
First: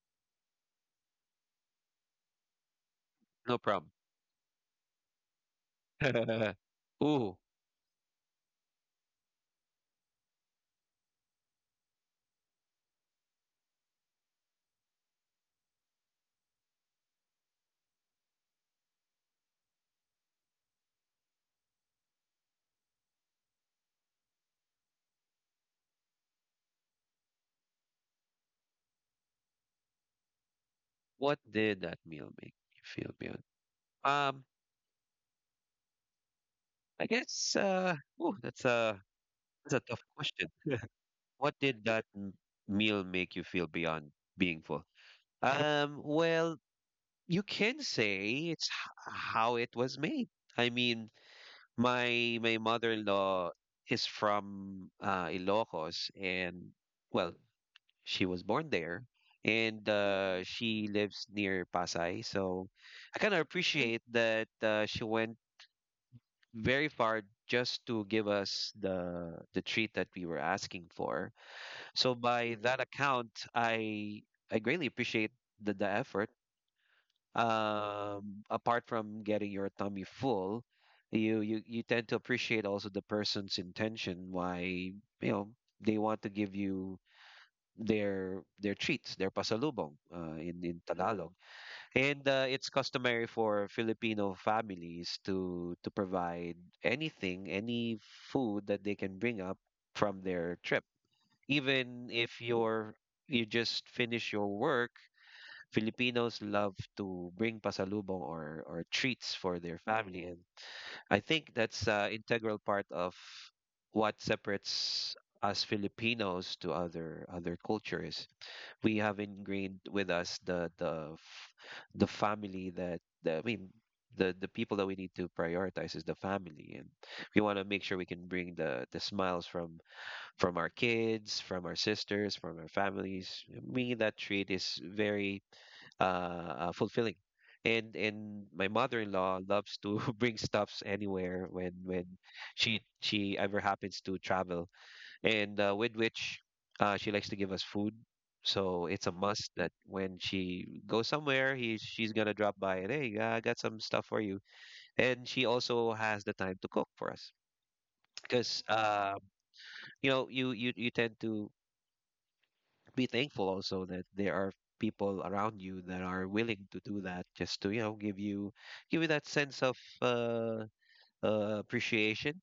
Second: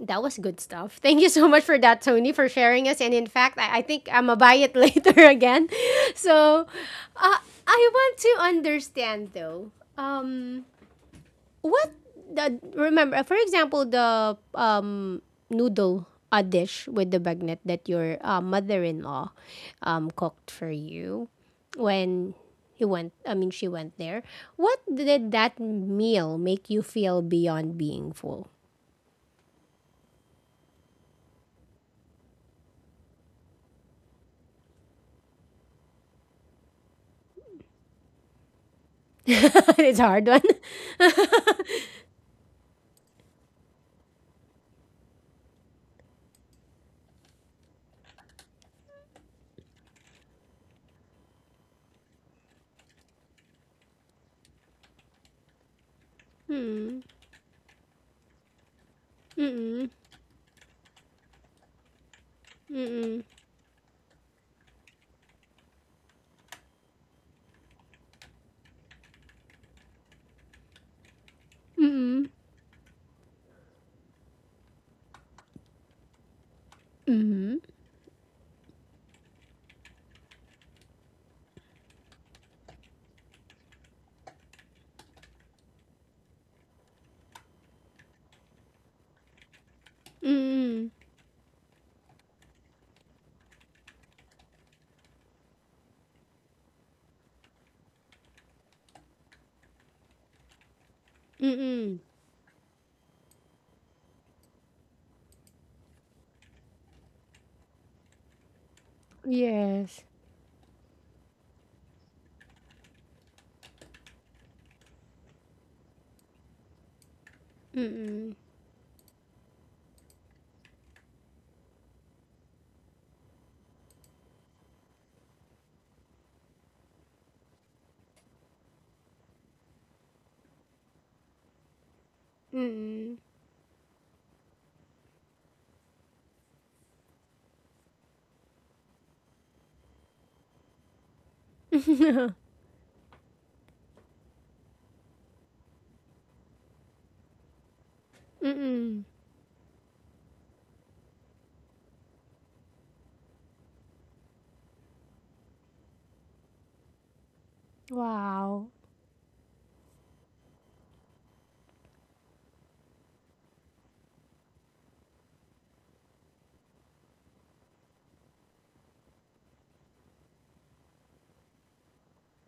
that was good stuff. Thank you so much for that, Tony, for sharing us. And in fact,
No
I
problem.
think I'm going to buy it later again. So uh,
Ooh,
I want to understand, though, um, what the, remember, for example, the noodle a dish with the bagnet that your mother-in-law cooked for you when he went I mean she went there, what did that meal make you feel beyond being full?
what did that meal make you feel good? Um, I guess, ooh, that's a
it's a
tough
hard one
question. What did that meal make you feel beyond being full? Well, you can say how it was made. I mean, my mother-in-law is from, Ilocos, and, well, she was born there, and,
Mm-mm.
she lives near Pasay. So I
Mm-mm.
kind of appreciate that, she went very far just to give us the treat that we were asking for. So
Mm-mm.
by that account, I greatly appreciate the effort.
Mm-hmm.
Apart from getting your tummy full, you tend to appreciate also the person's intention, why, you know they want to give you their treats, their pasalubong, in
Mm-mm.
Tagalog, and, it's customary for Filipino families to provide anything, any food that they can bring up from their trip,
Mm-mm.
even if you just finish your work. Filipinos love to bring pasalubong or treats for their
Yes.
family, and I think that's integral part of what separates us Filipinos to other cultures.
Mm-mm.
We have ingrained with us the family. That, that I mean, the people that we need to prioritize is the family, and we want to make sure we can bring the smiles from our kids, from our sisters, from our
Mm-mm.
families. Me, that trait is very fulfilling. And my mother-in-law loves to bring stuffs anywhere when when
Mm-mm.
she she ever happens to travel, and with which she likes to give us food. So
Mm-mm.
it's a must that when she goes somewhere, he she's gonna drop by and, hey, I got some stuff for you. And she also has the time to cook for us, because
Wow.
you tend to be thankful also that there are people around you that are willing to do that just to give you that sense of uh, appreciation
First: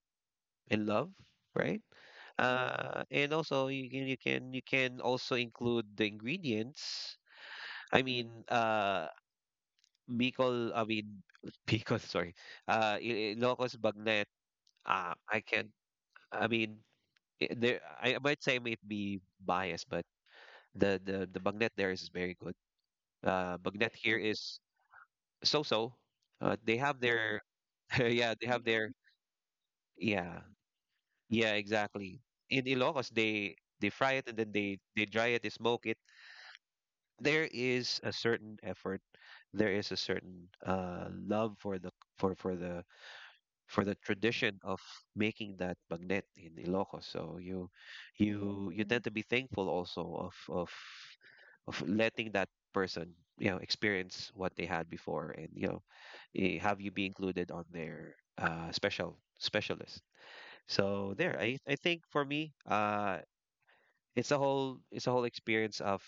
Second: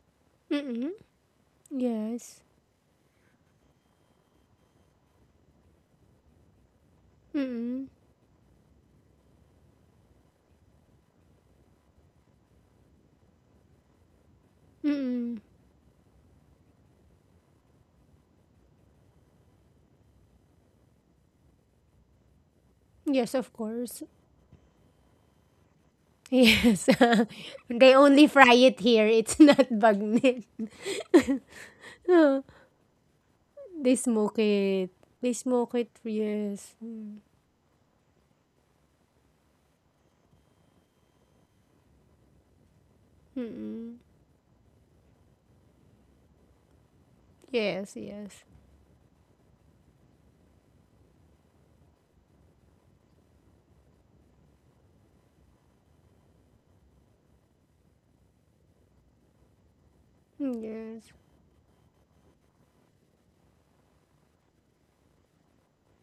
and
Mm-mm.
love, right?
Yes.
And also you can also include the ingredients.
Mm-mm.
I mean, Bicol. I mean, Bicol. Sorry, Ilocos Bagnet.
Mm-mm.
I can. I mean, there. I might be biased, but the Bagnet there is very good.
Yes, of
Bagnet
course.
here is so-so. They
Yes.
have their
they only
Yeah. They
fry
have
it
their
here. It's not
Yeah,
bagnet.
yeah, exactly. In Ilocos, they they
they
fry it, and
smoke
then they
it.
they
They
dry it, they
smoke
smoke
it.
it.
Yes.
There is a certain effort, there is a certain love for for for the the
Mm-mm.
tradition of making that bagnet in Ilocos. So you
Yes, yes.
you you tend to be thankful also of letting that person experience what they had before, and have you be included on their special specialist.
Mm,
So
Yes.
there, I think, for me, it's a whole experience of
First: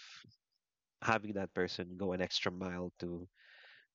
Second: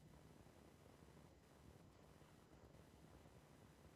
having that person go an extra mile to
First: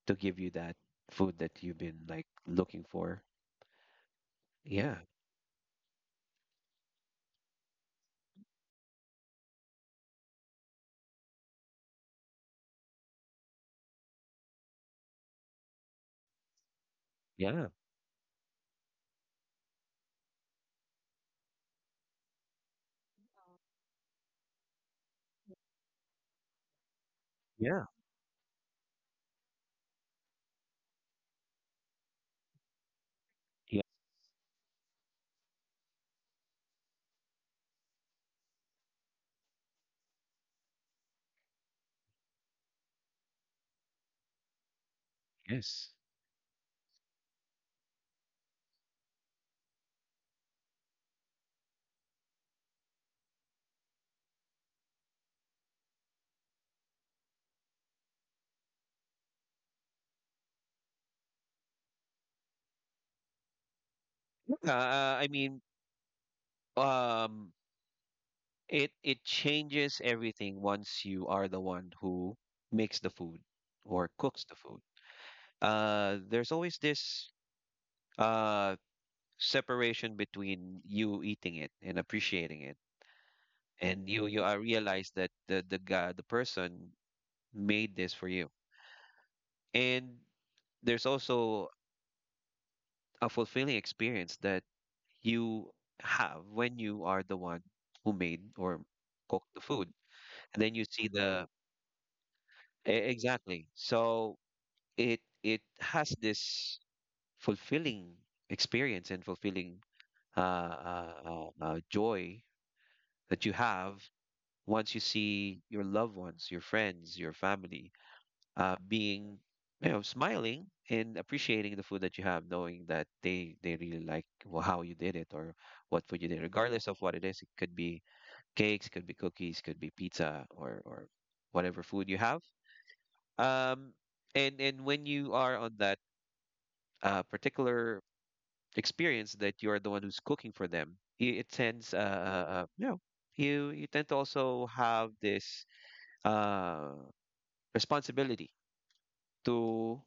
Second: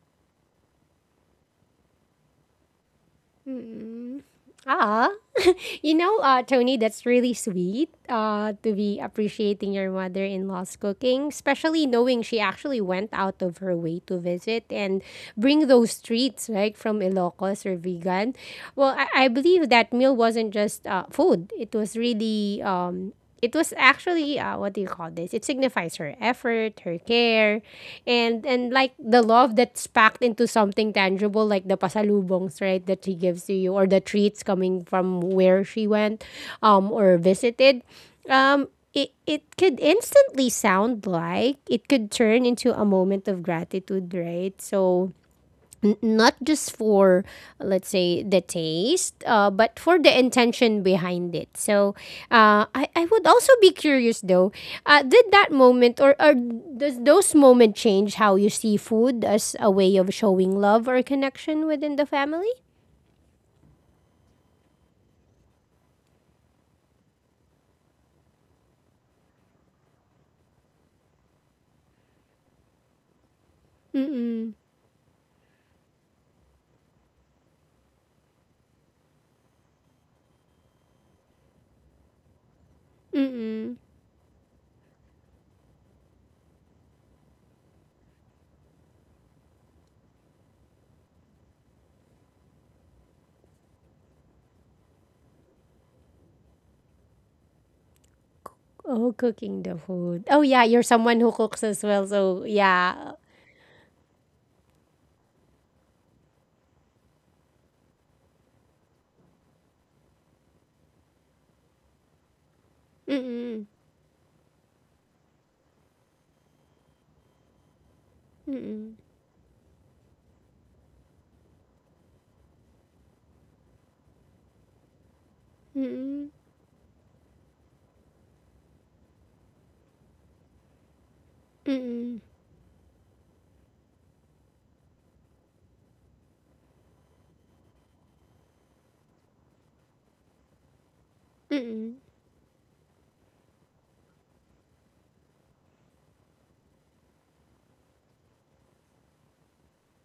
to give you that food that you've been like looking for.
Mm.
Yeah,
Ah, you know, Tony, that's really sweet to be appreciating your mother in law's cooking, especially knowing she actually went out of her way to visit and bring those treats, right, from Ilocos
yeah,
or vegan. Well, I believe that meal wasn't just food, it was really it was actually what do you call this? It signifies her effort, her care,
yeah,
and like the love that's packed into something tangible, like the pasalubongs, right, that she gives to you,
yeah.
or the treats coming from where she went, or visited. It could instantly sound like it could turn into a moment of gratitude, right? So
Yes.
not just for let's say the taste but for the intention behind it so I would also be curious though did that moment or does those moment change how you see food as a way of showing love or connection within the family
Uh, I mean, um, it changes everything once you are the one who makes the food or cooks
mm-mm
the food. There's always this uh separation between you eating it and appreciating it,
mm-mm
and you I realize that the person made this for you, and there's also a fulfilling experience that you have when you are the one who made or
oh
cooked the
cooking the
food.
food oh
And
yeah
then
you're
you see
someone who cooks as well so yeah
exactly. So it has this fulfilling experience and fulfilling joy that you
mm-mm
have once you see your loved ones, your friends, your family,
mm-mm
being smiling and appreciating the food that you have, knowing that they really like how you did it or what food you
mm-mm
did, regardless of what it is. It could be cakes, could be cookies, could be pizza, or whatever food you
mm-mm
have. um and when you are on that particular experience that you are the one who's cooking for them, it
mm-mm
tends you tend to also have this uh responsibility to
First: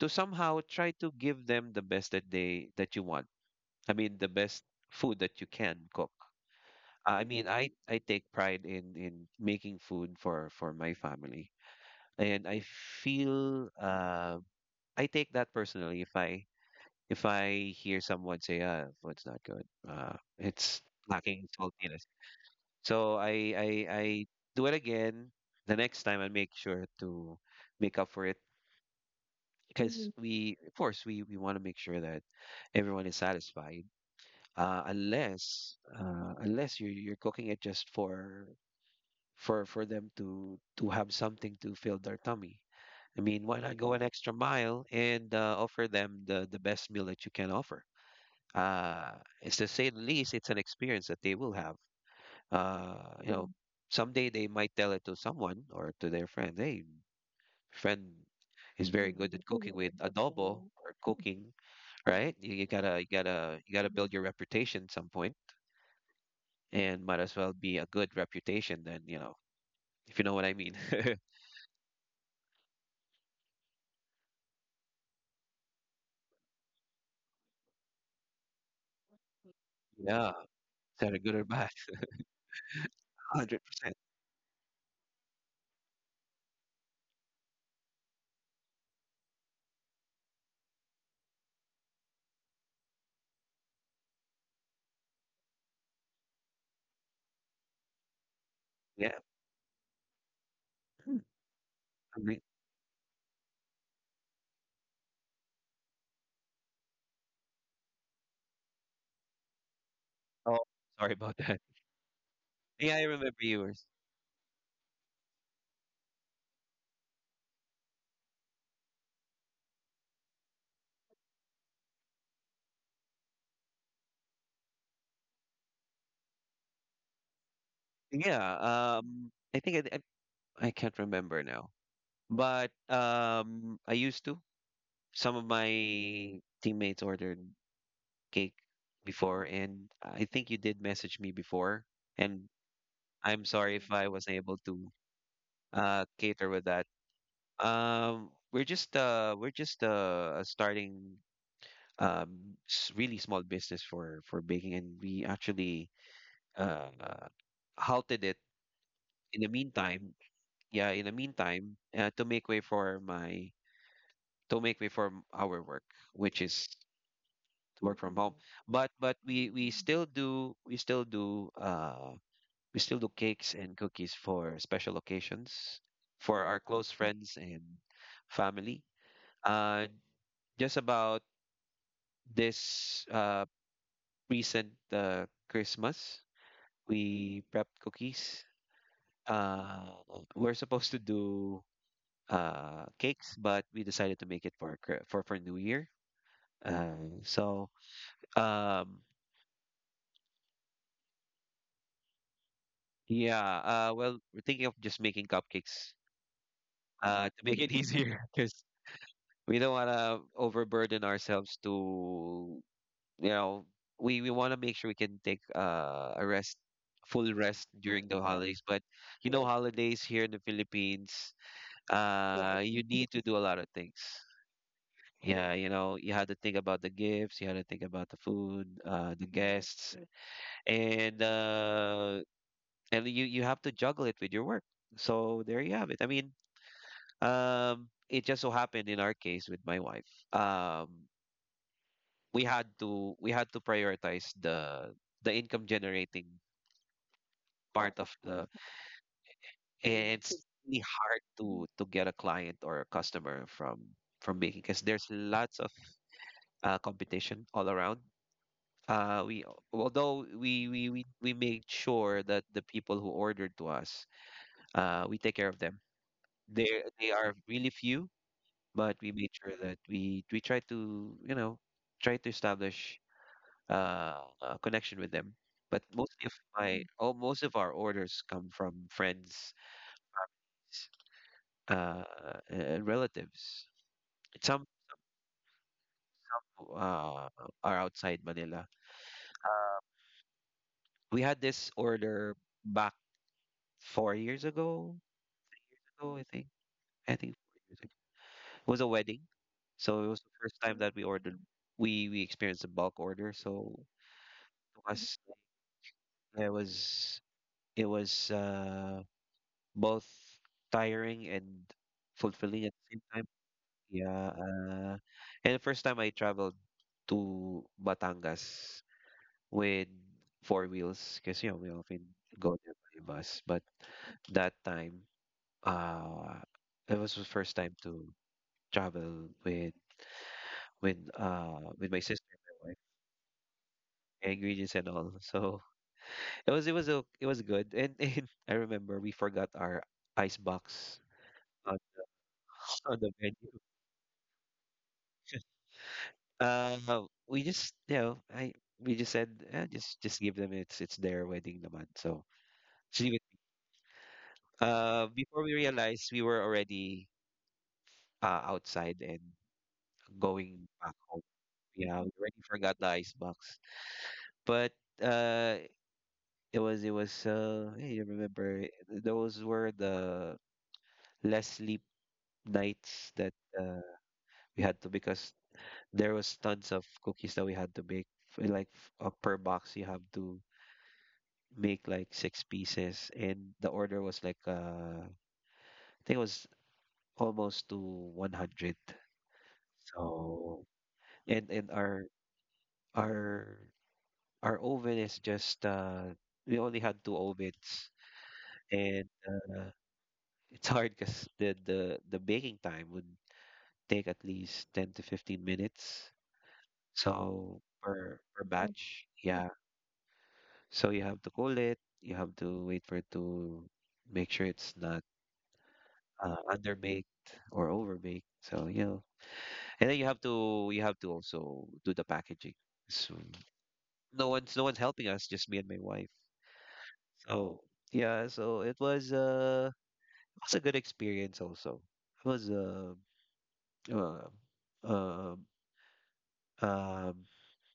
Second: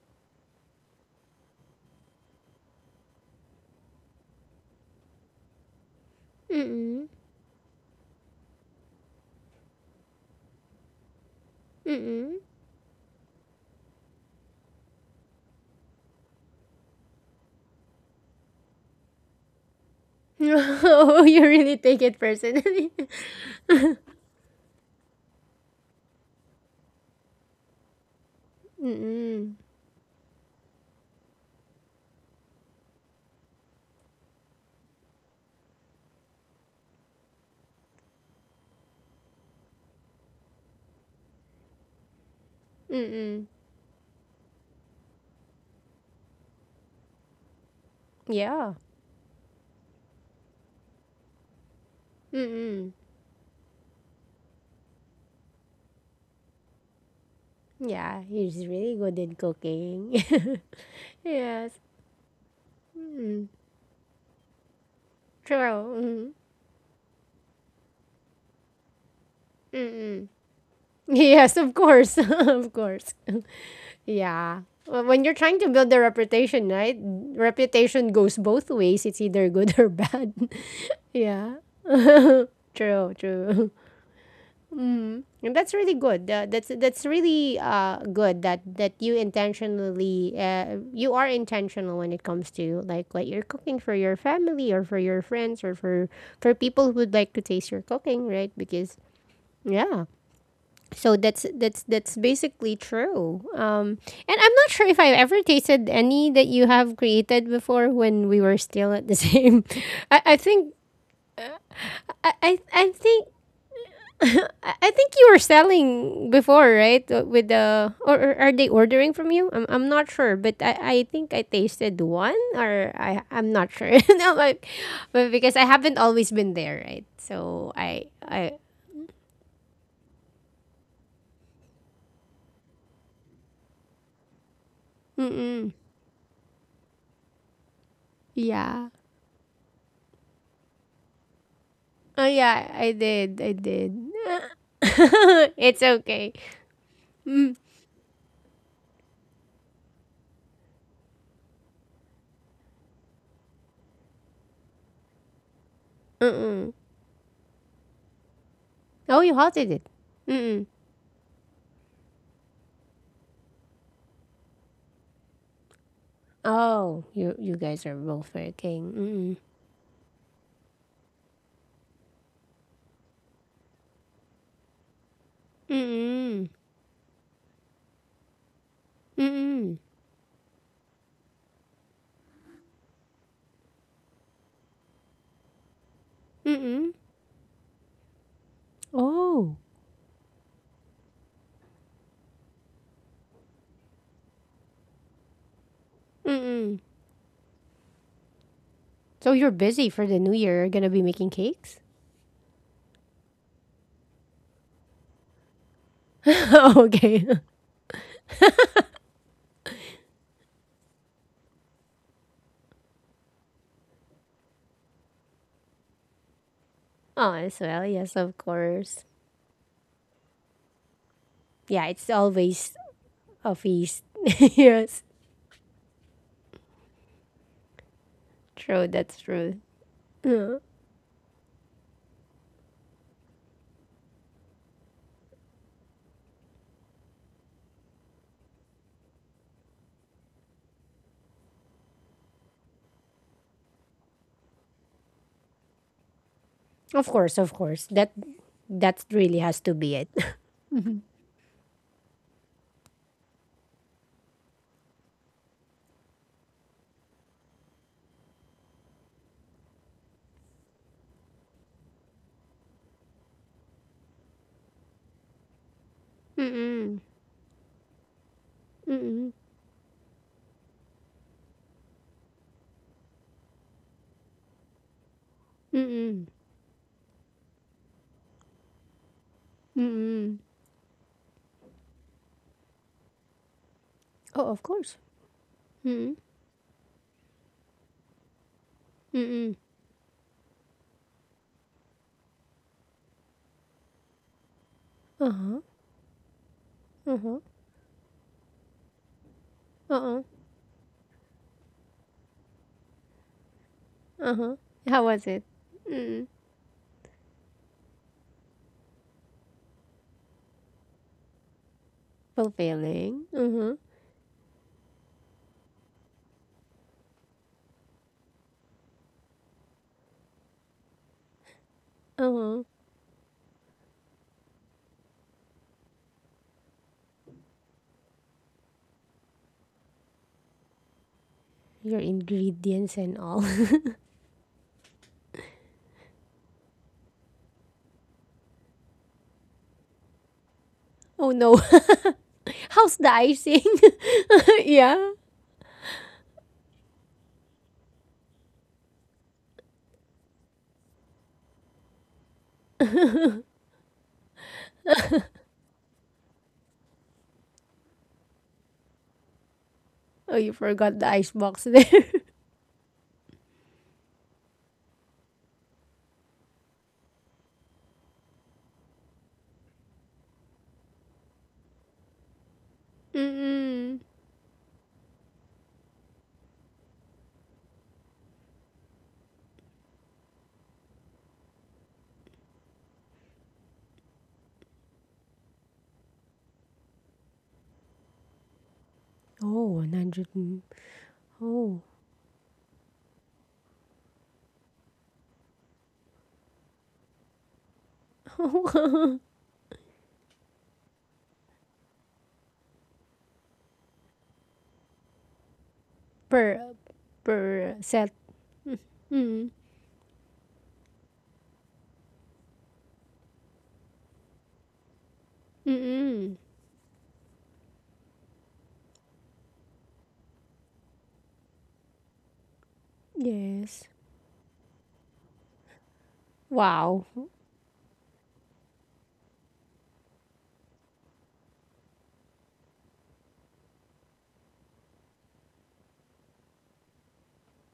somehow try to give them the best that they that you want. I mean, the best food that you can cook.
mm-mm
I mean, I take pride in making food for my family,
Mm-mm.
and feel uh, I take that personally. If I hear someone say, "Ah, food's not good. It's
Oh, you
lacking
really take
saltiness,"
it personally.
so I do it again the next time and make sure to make up for it,
Mm-mm.
because we of course we want to make sure that everyone is satisfied, unless you're cooking it just for them to have something to fill their tummy. I mean,
Mm-mm.
why not go an extra mile and offer them the best meal that you can offer.
Yeah.
uh it's, to say the least, it's an experience that they will have,
Mm-mm.
uh you know Mm. someday they might tell it to someone or to their friend, hey, friend
Yeah, he's
is
really
very
good
good
in
at cooking with
cooking.
adobo or cooking,
yes.
right? You gotta you
Mm-mm.
gotta you gotta build your reputation at some point,
True. Mm-mm.
and might as well be a good reputation than, if you
Mm-mm.
know what I mean.
Yes, of course. of course. yeah. Well, when you're trying to build a reputation, right? Reputation goes both ways. It's either good or
Yeah,
bad.
is that a good or
yeah.
bad?
True,
Hundred
true.
percent.
And that's really good. That's really good that you intentionally, you are intentional when it comes to like what you're cooking for your family or for your friends or for people who'd like to taste your cooking, right? Because
Yeah.
yeah. So that's
I mean,
basically true. And I'm not sure if I've ever tasted any that you have created before when we were still at the same. I, I
oh,
think
sorry about that.
I, I I
Yeah, I
think
remember yours.
I think you were selling before, right? With the or are they ordering from you? I'm not sure, but I think I tasted one or I I'm not sure. No, but because I haven't always been there, right? So
Yeah.
I
I think I can't remember now, but I used to. Some of my
Mm-mm.
teammates ordered cake
Yeah.
before, and I think you did message me before,
Oh
and
yeah, I did.
I'm
I
sorry if
did.
I wasn't able to
It's okay.
cater with that.
Mm,
We're just starting really small business for baking, and we actually
mm-mm.
uh uh, halted it
Oh, you
in the
halted it.
meantime.
Mm-mm.
Yeah, in the meantime, to make way for m- our work, which is
Oh, you
to
guys are
work from
both
home. But
working. Mm-mm.
we still do we still do we still do cakes and cookies for special occasions, for
Mm-mm.
our close friends and family.
Mm-mm.
Uh, just about this recent Christmas,
Mm-mm.
we prepped cookies.
Oh.
Uh, we're supposed to do cakes, but we decided to make it for Chri- for New Year.
Mm-mm.
Uh, so um,
So you're busy for the new year. You're gonna be making cakes?
yeah, uh, well, we're thinking of just making cupcakes,
Okay.
to make it easier because we don't want to overburden ourselves to, you know we want to make sure we can take a rest full
Oh, as
rest
well.
during
Yes,
the
of
holidays. But,
course.
holidays here in the Philippines,
Yeah, it's always
you need to do a
a
lot of things.
feast. Yes,
Yeah, you know, you had to think about the gifts, you had to think about the food,
true. That's
the
true.
guests,
Yeah.
and uh and you have to juggle it with your work. So there you have it. I mean, it just so happened in our case with my wife. We had to prioritize the income generating
Of course, of course.
part
That
of the,
that really has to be it.
and it's really hard to get a client or a customer from baking because there's lots of competition all around. We Although we made sure that the people who ordered to us, we take care of them. They
Mm-mm.
they are really few, but we
Mm-mm.
made sure that we try to establish a connection with them. But
Mm-mm.
most of our orders come from friends,
Mm-mm.
uh, relatives.
Oh, of
Some,
course. Mm-mm.
uh, are outside Manila.
Mm-mm.
We had this order back 4 years ago.
Uh-huh.
I think. I
Uh-huh.
think 4 years ago. It was a wedding, so it
Uh-uh.
was the first time that we ordered. We experienced a bulk order. So
Uh-huh.
it
How
was
was it? Mm-mm.
it was it was uh, both tiring and fulfilling at the same
Fulfilling.
time.
Uh-huh.
Yeah, and the first time I traveled to Batangas with four wheels, because, we often go
Uh-huh.
there by bus. But that time, uh, it was the first time to travel with
Your
my sister and my wife
ingredients and all.
and ingredients and all. So it was good. And, and I remember we forgot our ice box
Oh no.
on,
How's
on
the
the
icing?
menu.
Yeah.
We just said, eh, just give them, it's their wedding naman. So she, before we realized, we were already outside and
Oh, you
going back
forgot the
home.
ice box there.
Yeah, we already forgot the icebox. But, uh, it was hey, I remember those were the less sleep nights that uh,
Mm-mm.
we had to, because there was tons of cookies that we had to make. Like, per box you have to make like six pieces, and the order was like I think it was almost to 100.
Oh, 100. Mm.
So, and
Oh.
our Our oven is just, we only had two ovens, and it's hard because the baking time would take at least 10 to 15 minutes.
Per
So
per set.
per batch,
Mm.
yeah. So you have to cool it, you have to wait for it to make sure it's not
Mm-mm.
underbaked or overbaked. So, and then you have to also do the packaging. So
Yes.
no one's helping us, just me and my wife.
Wow.
So yeah, so it was a good experience also. It was uh, uh, um,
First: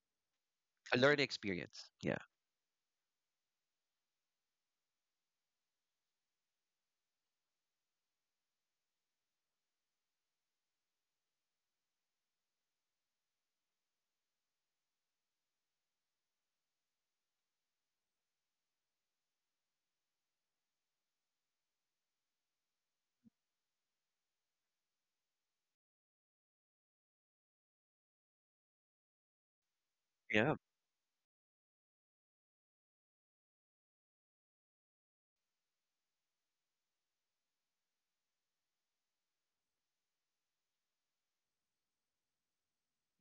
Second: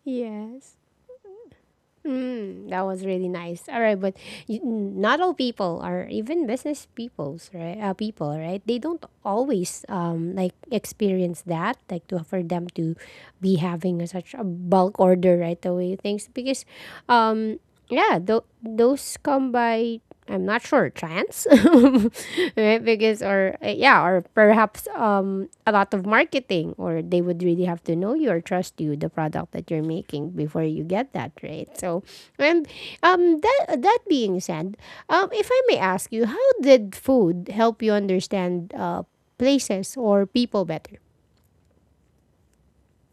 Yes.
a learning experience. Yeah,
Mm, that was really nice. All right, but you, n- not all people are even business peoples, right? People, right? They don't always like experience that, like to for them to be having a, such a bulk order right away things because, um yeah, tho- those come by I'm not sure chance, right? Because or yeah, or perhaps a lot of marketing, or they would really have to know you or trust you the product that you're making
yeah.
before you get that right. So, and that being said, if I may ask you, how did food help you understand places or people better?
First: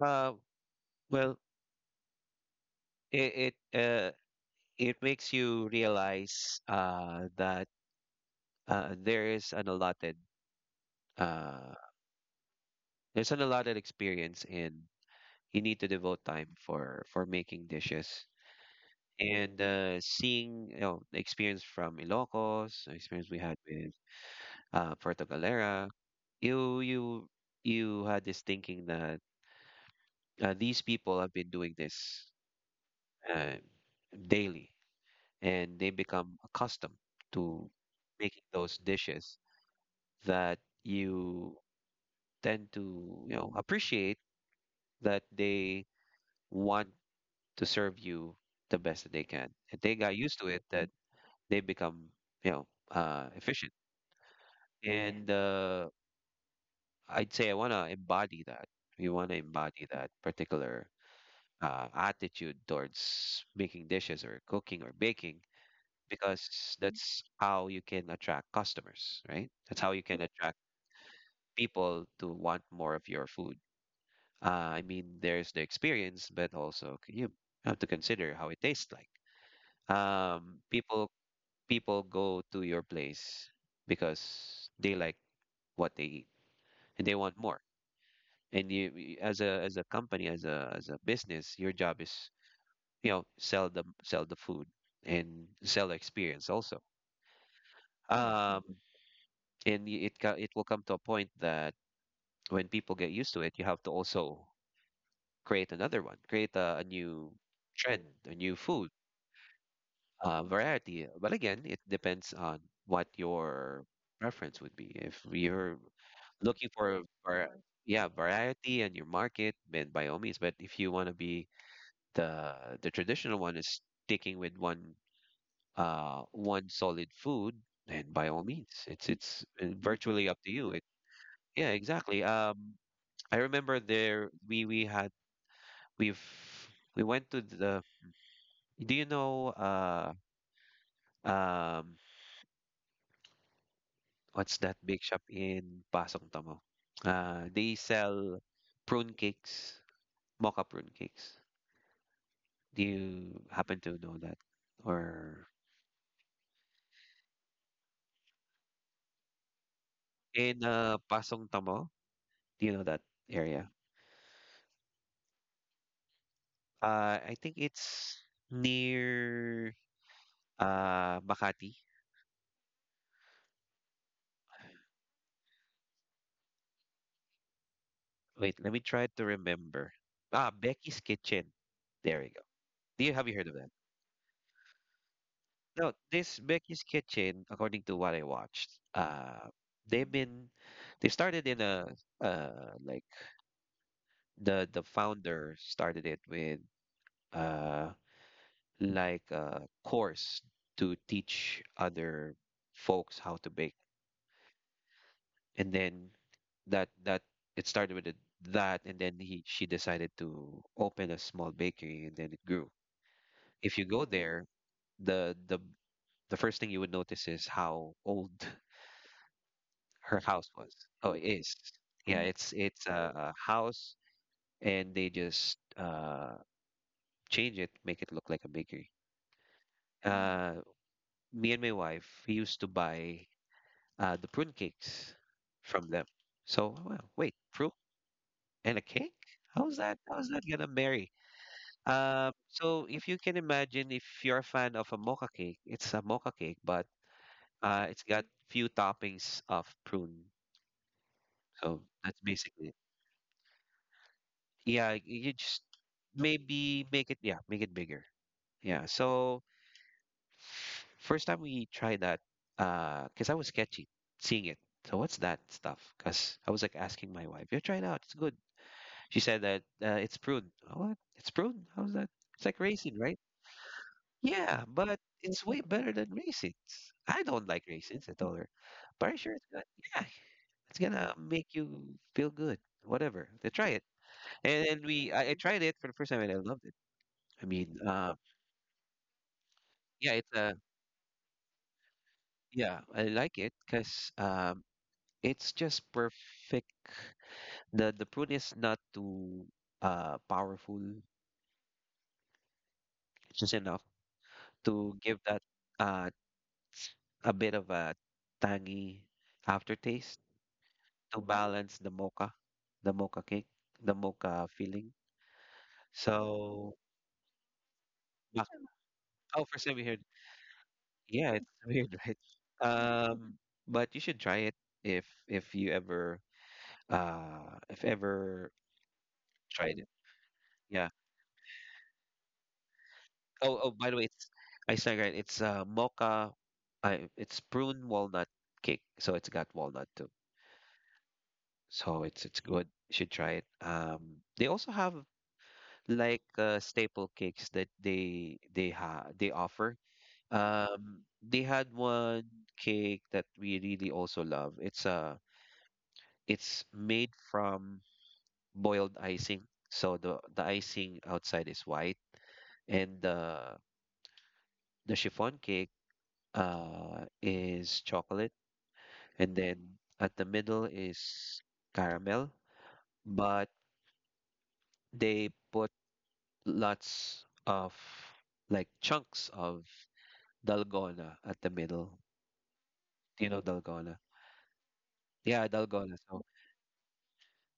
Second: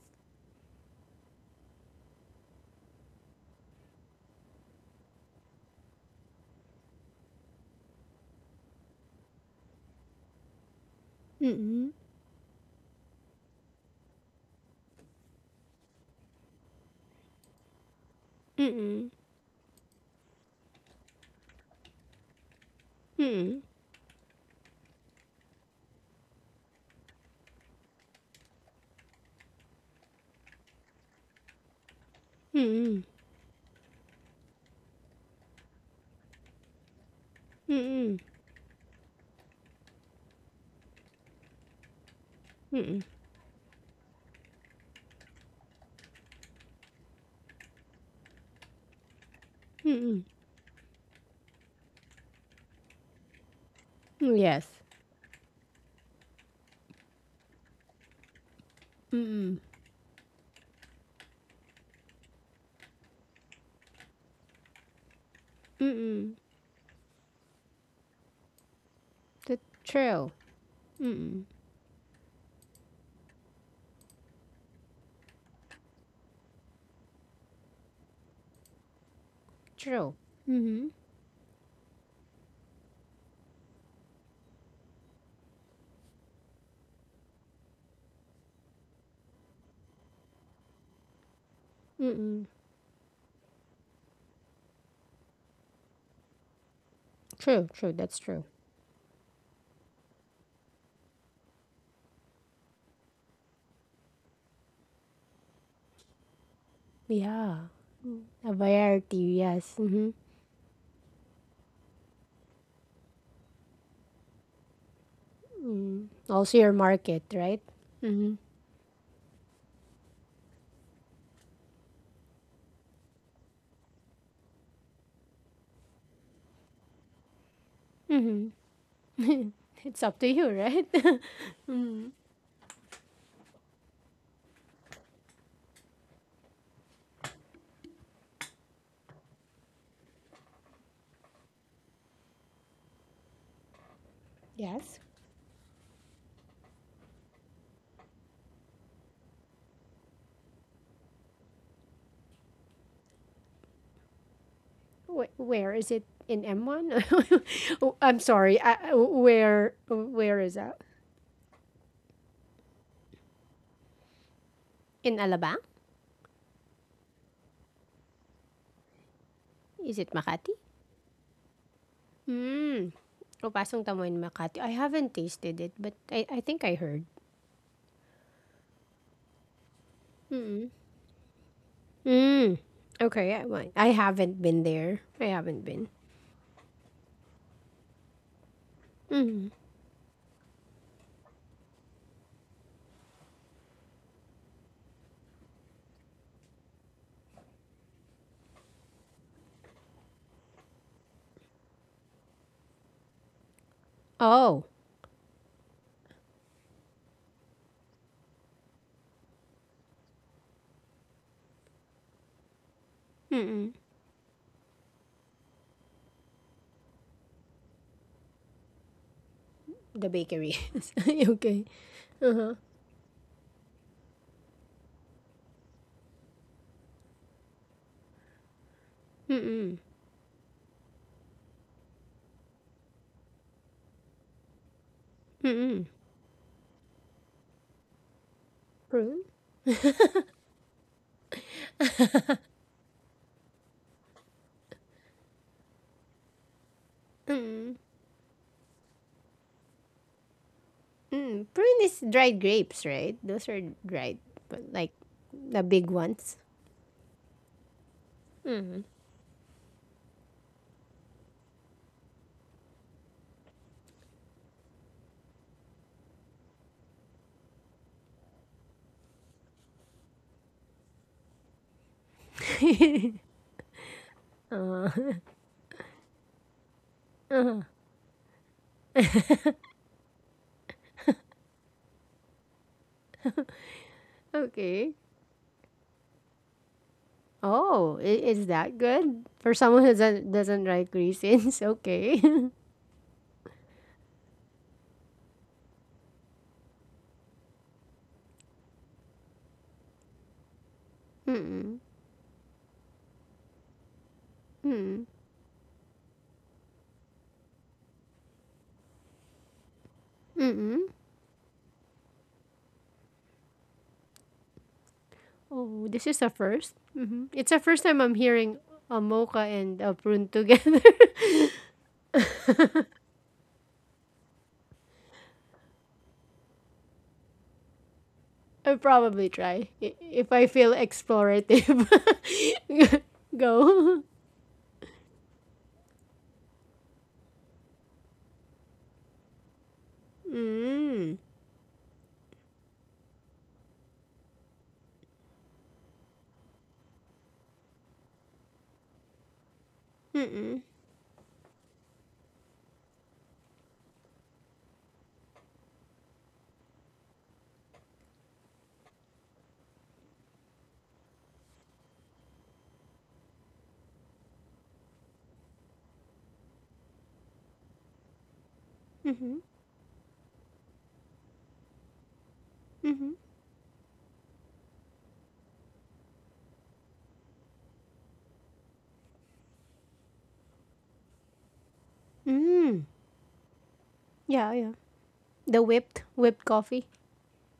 Uh, well, it it, uh, it makes you realize, that, uh, there is an allotted uh,
Mm-mm,
there's an allotted experience, and you need to devote time for making dishes.
mm-mm,
And seeing, the experience from Ilocos, the experience we had
mm-mm,
with Puerto Galera, you you had this thinking that these people have been doing this
mm-mm,
uh, daily, and they become accustomed to
mm-mm,
making those dishes that you tend
mm-mm,
to appreciate that they want to serve you the best that they can. And they got
mm-mm.
used to it that they become efficient.
Yes.
And I'd say I want to embody that. We want to embody that particular attitude towards making dishes or cooking or baking
Mm-mm.
because that's how you can attract customers, right?
That's
That's how you can
true.
attract
Mm-mm.
people to want more of your food. I mean, there's the experience, but also you have to consider how it tastes like.
True.
Um,
Mm-hmm.
people people go to your place because they like what they eat and they want more. And you as a company, as a business, your job is
Mm-mm.
sell the food and sell the experience also,
True, true. That's true.
um and it will come to a point that when people get used to it you have to also create another one create a new
Yeah.
trend, a new
A
food
variety, yes. Mm-hmm.
variety. But again, it depends on what your preference would be. If you're
Also
looking
your
for
market, right?
yeah,
Mm-hmm.
variety and your market, then by all means. But if you want to be the the traditional one is sticking with one one solid food, then by all means, it's
It's up
virtually
to
up to
you,
you.
right?
Yeah, exactly. I remember there we had we've we went to the. Do you know um what's that big
Yes.
shop in Pasong Tamo? They sell prune cakes, mocha prune cakes. Do you happen to know that?
Wh-
Or
where is it in M1? Oh, I'm sorry. I- where is
in
that?
Pasong Tamo? Do you know that area?
In Alabang?
I think it's near.
Is it Makati?
Makati.
Mm. Oh, Pasong Tamo in Makati. I haven't tasted it, but I think I heard.
Wait, let me try to remember. Ah, Becky's Kitchen. There we go.
Mm.
Do you have
Okay,
you
I,
heard of
wa-
that?
I haven't been there. I haven't been.
No, this Becky's Kitchen, according to what I watched,
Mm.
they've been they started in a like the founder started it with uh like a course to teach other folks how to bake,
Oh.
and then that that it started with it, that and then he she decided to open a small bakery and then it grew.
Mm-mm.
If you go there, the the the first thing you would notice is how old
The
her house
bakery.
was. Oh, it is.
Okay.
Yeah, it's
Uh-huh.
a house and they just change it, make it look like a bakery.
Mm-mm.
Uh, me and my wife we used to buy the prune cakes
Mm-mm.
from them. So, wow, wait, prune and a cake?
Prune?
How's that? How's that gonna marry? So if you can imagine, if you're a fan of a mocha cake, it's a mocha cake, but
Mm.
it's got few toppings of prune.
Mm.
So
Prune is
that's
dried
basically it.
grapes, right? Those are dried, but
Yeah,
like
you just
the big ones.
maybe make it, yeah, make it bigger. Yeah.
Mm.
So first time we tried that, because I was sketchy seeing it. So what's that stuff? Because I was like asking my wife, "You try it out. It's good." She said that it's prune. Oh, what? It's prune? How's that? It's like raisin, right? Yeah,
Uh,
but it's way better than raisins. I don't like raisins, I told her. But I'm sure it's gonna, yeah, it's gonna make you feel good. Whatever. They try it. And, and
okay.
we, I, I tried it for the first time and I loved it. I mean,
Oh, I- is that good? For someone who
yeah,
doesn't like raisins, okay.
yeah, I like it because it's just perfect. The prune is not too powerful.
Mm-mm.
It's just enough to
Mm-mm.
give that uh a bit of a tangy aftertaste
Mm-mm.
to balance the mocha cake, the mocha filling.
Oh, this is a 1st
So,
Mm-hmm. It's the first time I'm
bak-
hearing a mocha
oh, first time
and
we
a
heard.
prune together.
Yeah, it's weird, right? Um, but you should try it if you ever if ever
I'll probably try
tried it.
I- if I feel
Yeah.
explorative.
Oh, oh, by the
Go.
way, it's I said right. It's mocha. I it's prune walnut cake, so it's got walnut too.
Mm.
So it's good. You should try it. They also have like staple cakes that they offer.
Mm-mm.
They had one cake that we really also love. It's made from boiled icing. So the icing outside is white and the chiffon cake is chocolate,
Mm-hmm.
and then at the middle is caramel,
Mm-hmm.
but they put lots of like chunks of dalgona at the middle.
Mm.
Do you know dalgona.
Yeah, yeah.
Yeah,
The
dalgona.
whipped
So
whipped coffee.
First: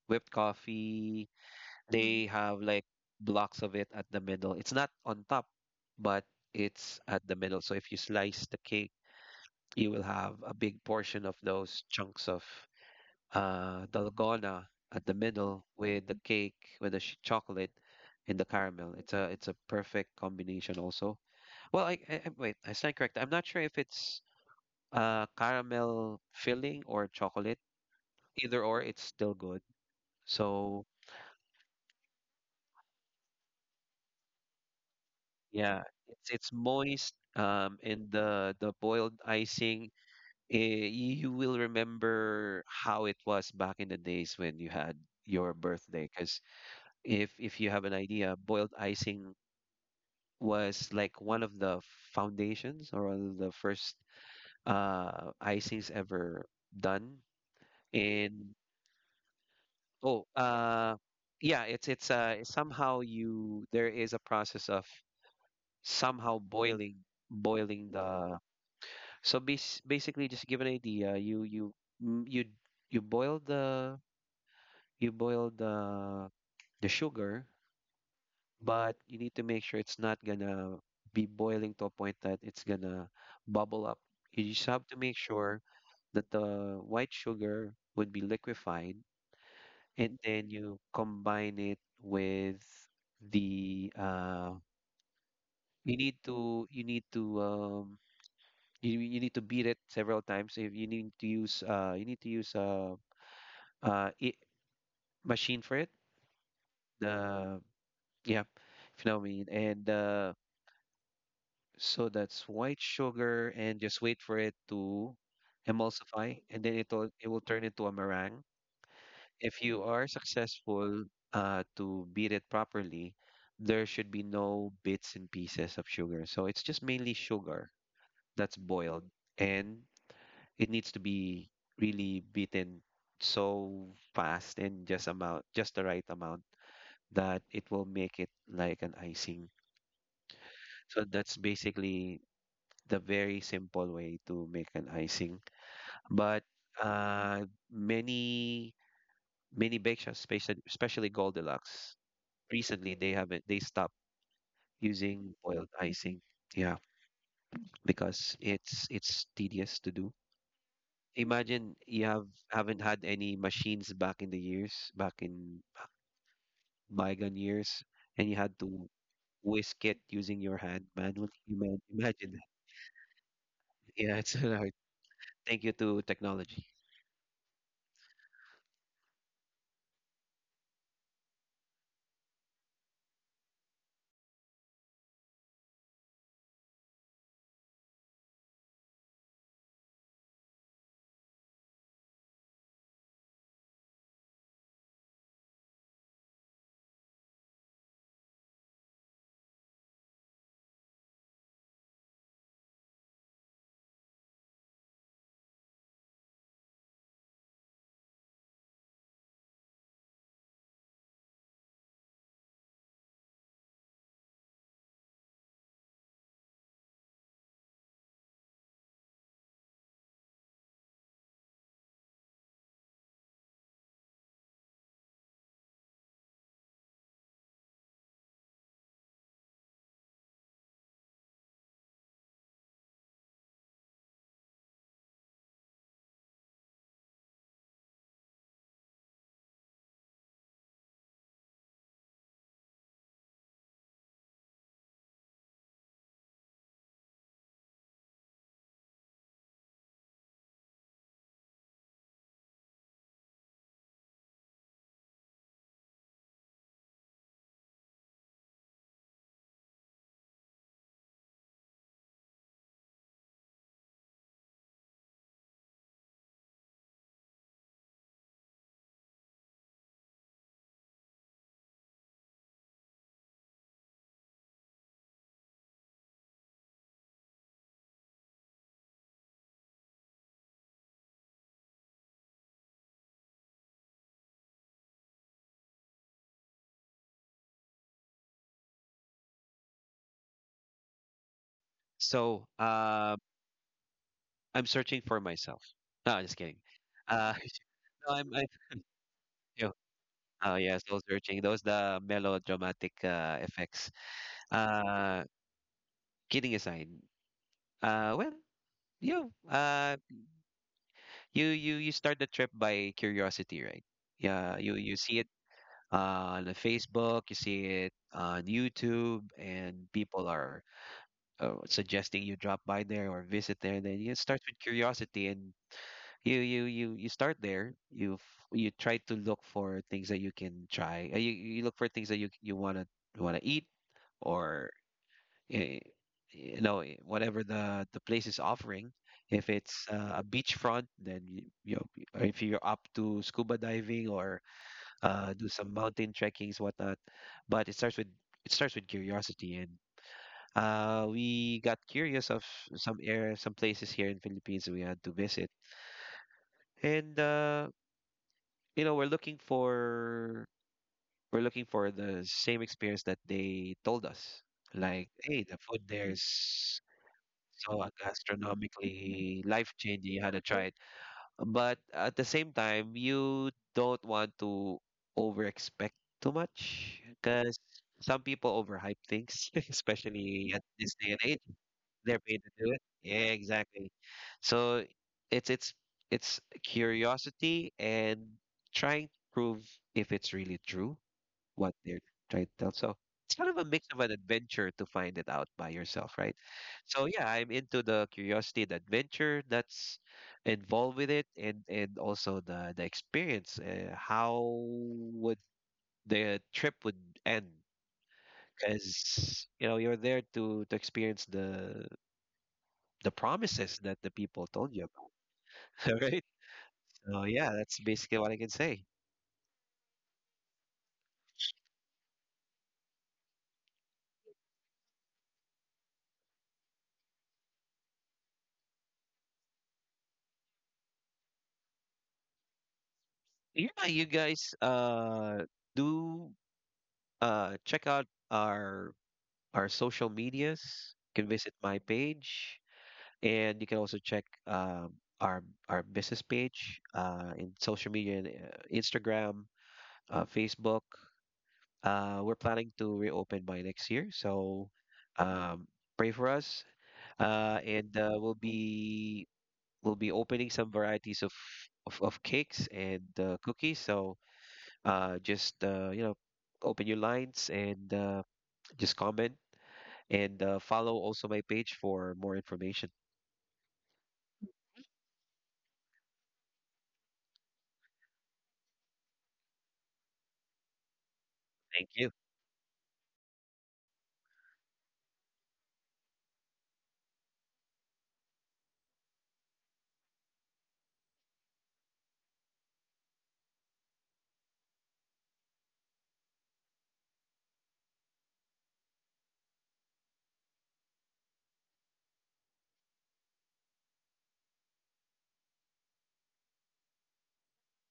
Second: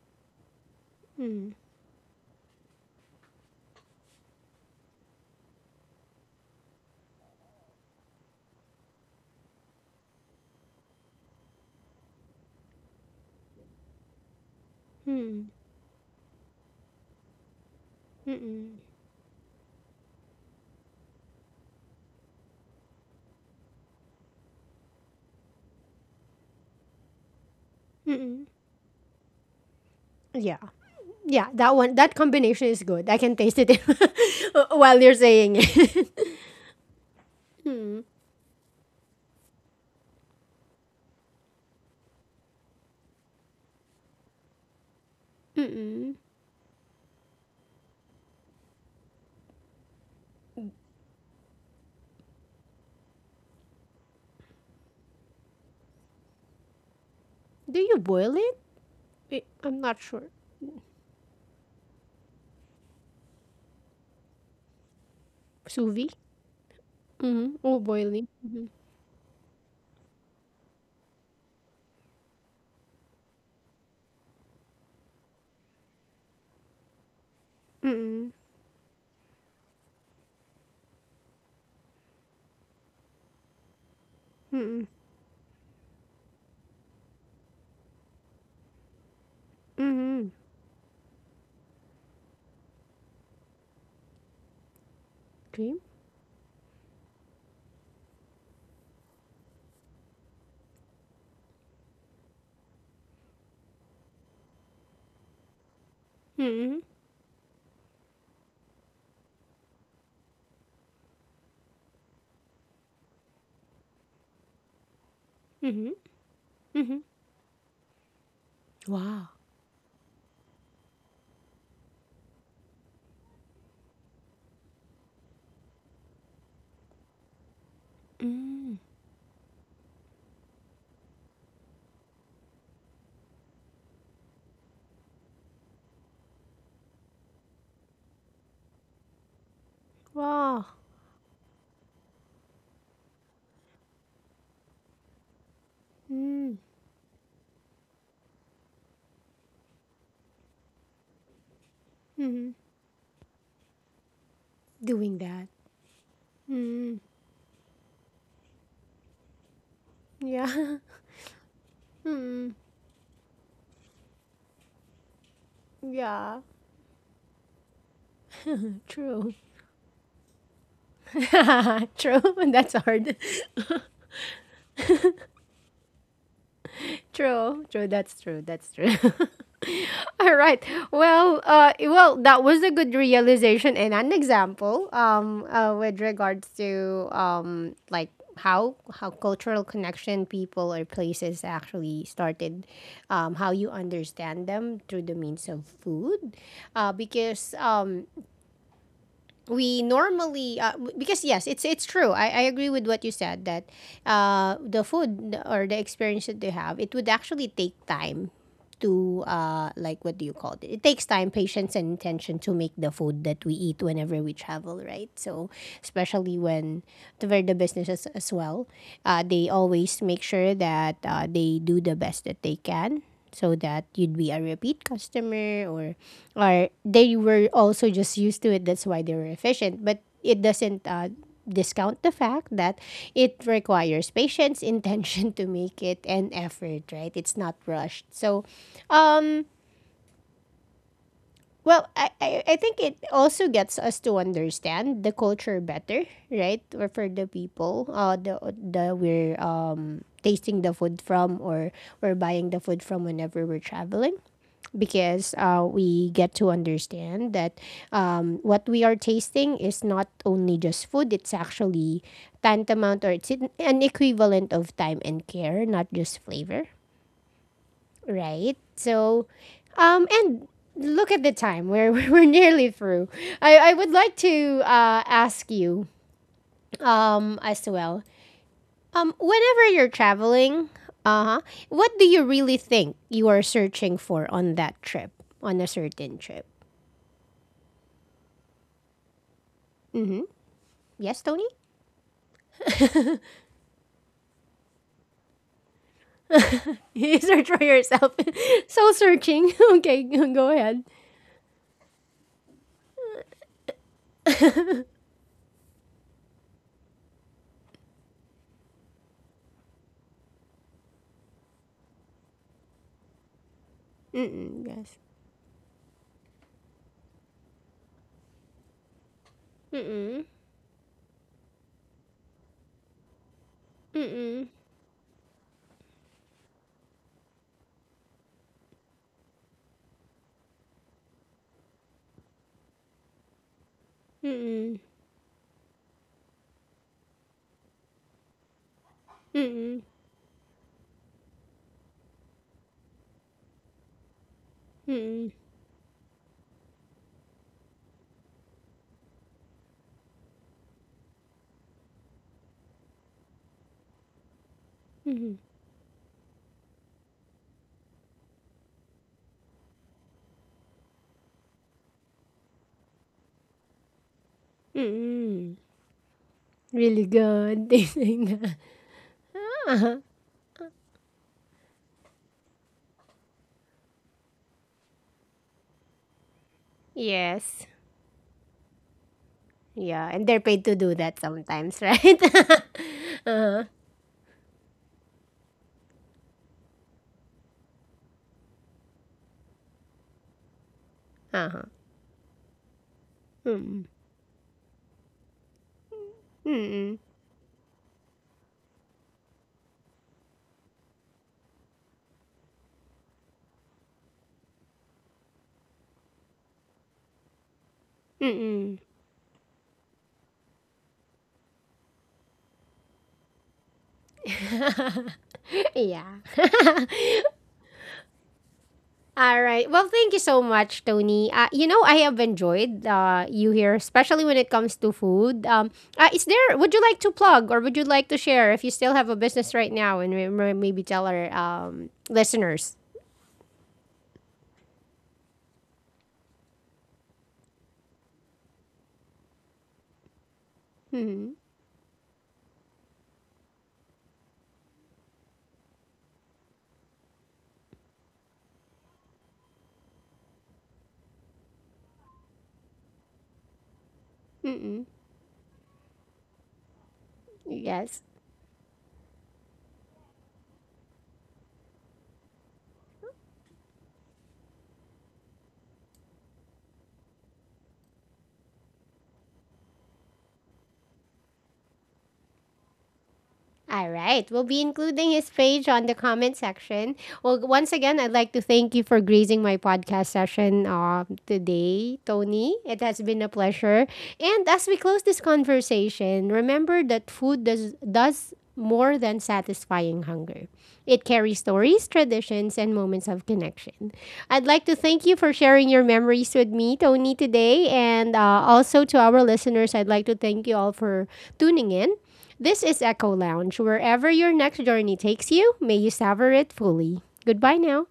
whipped coffee.
Mm.
They have like blocks of it at the middle. It's not on top, but it's at the middle. So if you slice the cake, you will have a big portion of those chunks of dalgona at the
Mm.
middle with the cake, with the chocolate and the
Mm-mm.
caramel. It's a perfect combination also. Well, wait, I stand correct. I'm not sure if it's caramel filling or chocolate.
Mm-mm.
Either or, it's still good.
Yeah.
So
Yeah, that one that combination is good. I can taste it while you're saying
yeah,
it.
it's moist.
Mm.
And the boiled icing, eh, you will remember how it was back in the days when you had your birthday.
Mm-mm.
Because if you have an idea, boiled icing was like one of the foundations or one of the first icings ever done.
Do you boil
And
it? Wait, I'm not sure.
oh, yeah, it's somehow you there is a process of
Sous vide?
somehow boiling
Mm-hmm. Oh,
boiling
boiling.
the
Mm-hmm.
So basically, just to give an idea, mm, you you boil the you boil the the sugar,
Mm-mm.
but you need to make sure it's not gonna be boiling to a point that it's gonna bubble up. You just have
Mm-mm.
to make sure that the white sugar would be liquefied, and
Mm-hmm.
then you combine it with the
Cream?
you need to you need to you you need to beat it several times. If you need to use you need to use I machine for it.
Mm-hmm.
The yeah, if you know what I mean. And so that's white sugar, and just wait for it to
Mm-hmm.
emulsify, and then
Mm-hmm.
it will turn into a meringue.
Wow.
If you are successful to beat it properly, there should be no bits and pieces of sugar. So it's just mainly sugar that's
Mm.
boiled, and it needs to be really beaten so fast and just the right amount that it will make it like an icing.
Wow.
So that's basically the very simple way to make an icing. But
Mm.
uh, many many bake shops, especially especially Goldilocks,
Mm-hmm.
recently they haven't they stopped
Doing
using
that.
boiled icing. Yeah,
Mm.
because it's tedious to do.
Yeah.
Imagine you have
Mm.
haven't had any machines back in the years, back in
Yeah.
bygone years, and you had to
True.
whisk it using your hand manually.
True.
Imagine.
That's hard.
Yeah, it's an art. Thank you to technology.
True. True. That's true. That's true. All right. Well, well, that was a good realization and an example. With regards to like how cultural connection people or places actually started, how you understand them through the means of food, because we normally, because yes it's true I agree with what you said that the food or the experience that they have it would actually take time to, like what do you call it, it takes time patience and intention to make the food that we eat whenever we travel right so especially when to where the businesses as well, they always make sure that they do the best that they can so that you'd be a repeat customer or they were also just used to it that's why they were efficient but it doesn't, discount the fact that it requires patience intention to make it and effort right it's not rushed so. Well, I think it also gets us to understand the culture better, right? Or for the people, the we're, tasting the food from or we're buying the food from whenever we're traveling. Because we get to understand that what we are tasting is not only just food, it's actually tantamount or it's an equivalent of time and care, not just flavor right? So, and look at the time. We're we're nearly through. I would like to ask you as well. Whenever you're traveling, uh huh, what do you really think you are searching for on that trip, on a certain trip? Yes, Tony.
So, I'm searching for myself. No, just kidding.
You
Uh,
search for
no,
yourself.
I'm, I,
Soul searching.
you
Okay,
oh
go
yeah,
ahead.
soul searching. Those the melodramatic effects. Uh, kidding aside, well, you uh, you start the trip by curiosity, right? Yeah,
Mm-mm,
you
yes.
see it on the Facebook, you see it on YouTube, and
Mm-mm.
people are suggesting you drop by there or visit there. Then you start
Mm-mm.
with curiosity and you start there you try to look for things that you can try, you look for things that you want to eat or
Mm-mm.
eh, whatever the place is offering. If it's
Mm-mm.
a beachfront then or if you're up to scuba diving or
Mm-mm.
do some mountain trekkings whatnot, but it starts with curiosity. And we got curious of some places here in Philippines we had to
Mm-mm.
visit, and you know, we're looking for the same experience that they told us. Like, hey, the
Mm-mm.
food there is
Really good.
so
They sing that.
gastronomically life
Uh-huh.
changing. You had to try it, but at the same time, you don't want to over expect too much because
Yes.
some people overhype things,
Yeah, and they're
especially at
paid to
this
do
day and
that
age.
sometimes, right?
They're paid to do it. Yeah, exactly. So it's it's it's curiosity and trying to prove if it's really true
Uh-huh.
what they're trying to tell. So it's kind of a
Mm-mm.
mix of an adventure to find it out by yourself, right?
Mm-mm.
So yeah, I'm into the curiosity, the adventure that's involved with it, and also the experience. How would the trip would end?
Mm-mm.
Because you know you're there to experience the promises that the people told you about. All
Yeah.
right. So yeah, that's basically what I can say.
All right. Well, thank you so much, Tony. You know, I have enjoyed you here, especially when it comes to food. Is there? Would you like to plug, or would you like to share if you still have a business right now, and maybe tell our listeners?
Yeah, you guys do check out our our social medias. You can
Mm-hmm.
visit my page and you can also check our our business page in social media and, Instagram, Facebook. We're planning to reopen by next year. So
Mm-mm.
um pray for us, and
Yes.
we'll be opening some varieties of of cakes and, cookies. So just you know, open your lines and, just comment and, follow also my page for more information.
All right. We'll be including his page on the comment section. Well, once again, I'd like to thank you for gracing my podcast session
Thank
today,
you.
Tony. It has been a pleasure. And as we close this conversation, remember that food does more than satisfying hunger. It carries stories, traditions, and moments of connection. I'd like to thank you for sharing your memories with me, Tony, today. And also to our listeners, I'd like to thank you all for tuning in. This is Echo Lounge. Wherever your next journey takes you, may you savor it fully. Goodbye now.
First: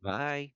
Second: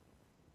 Bye.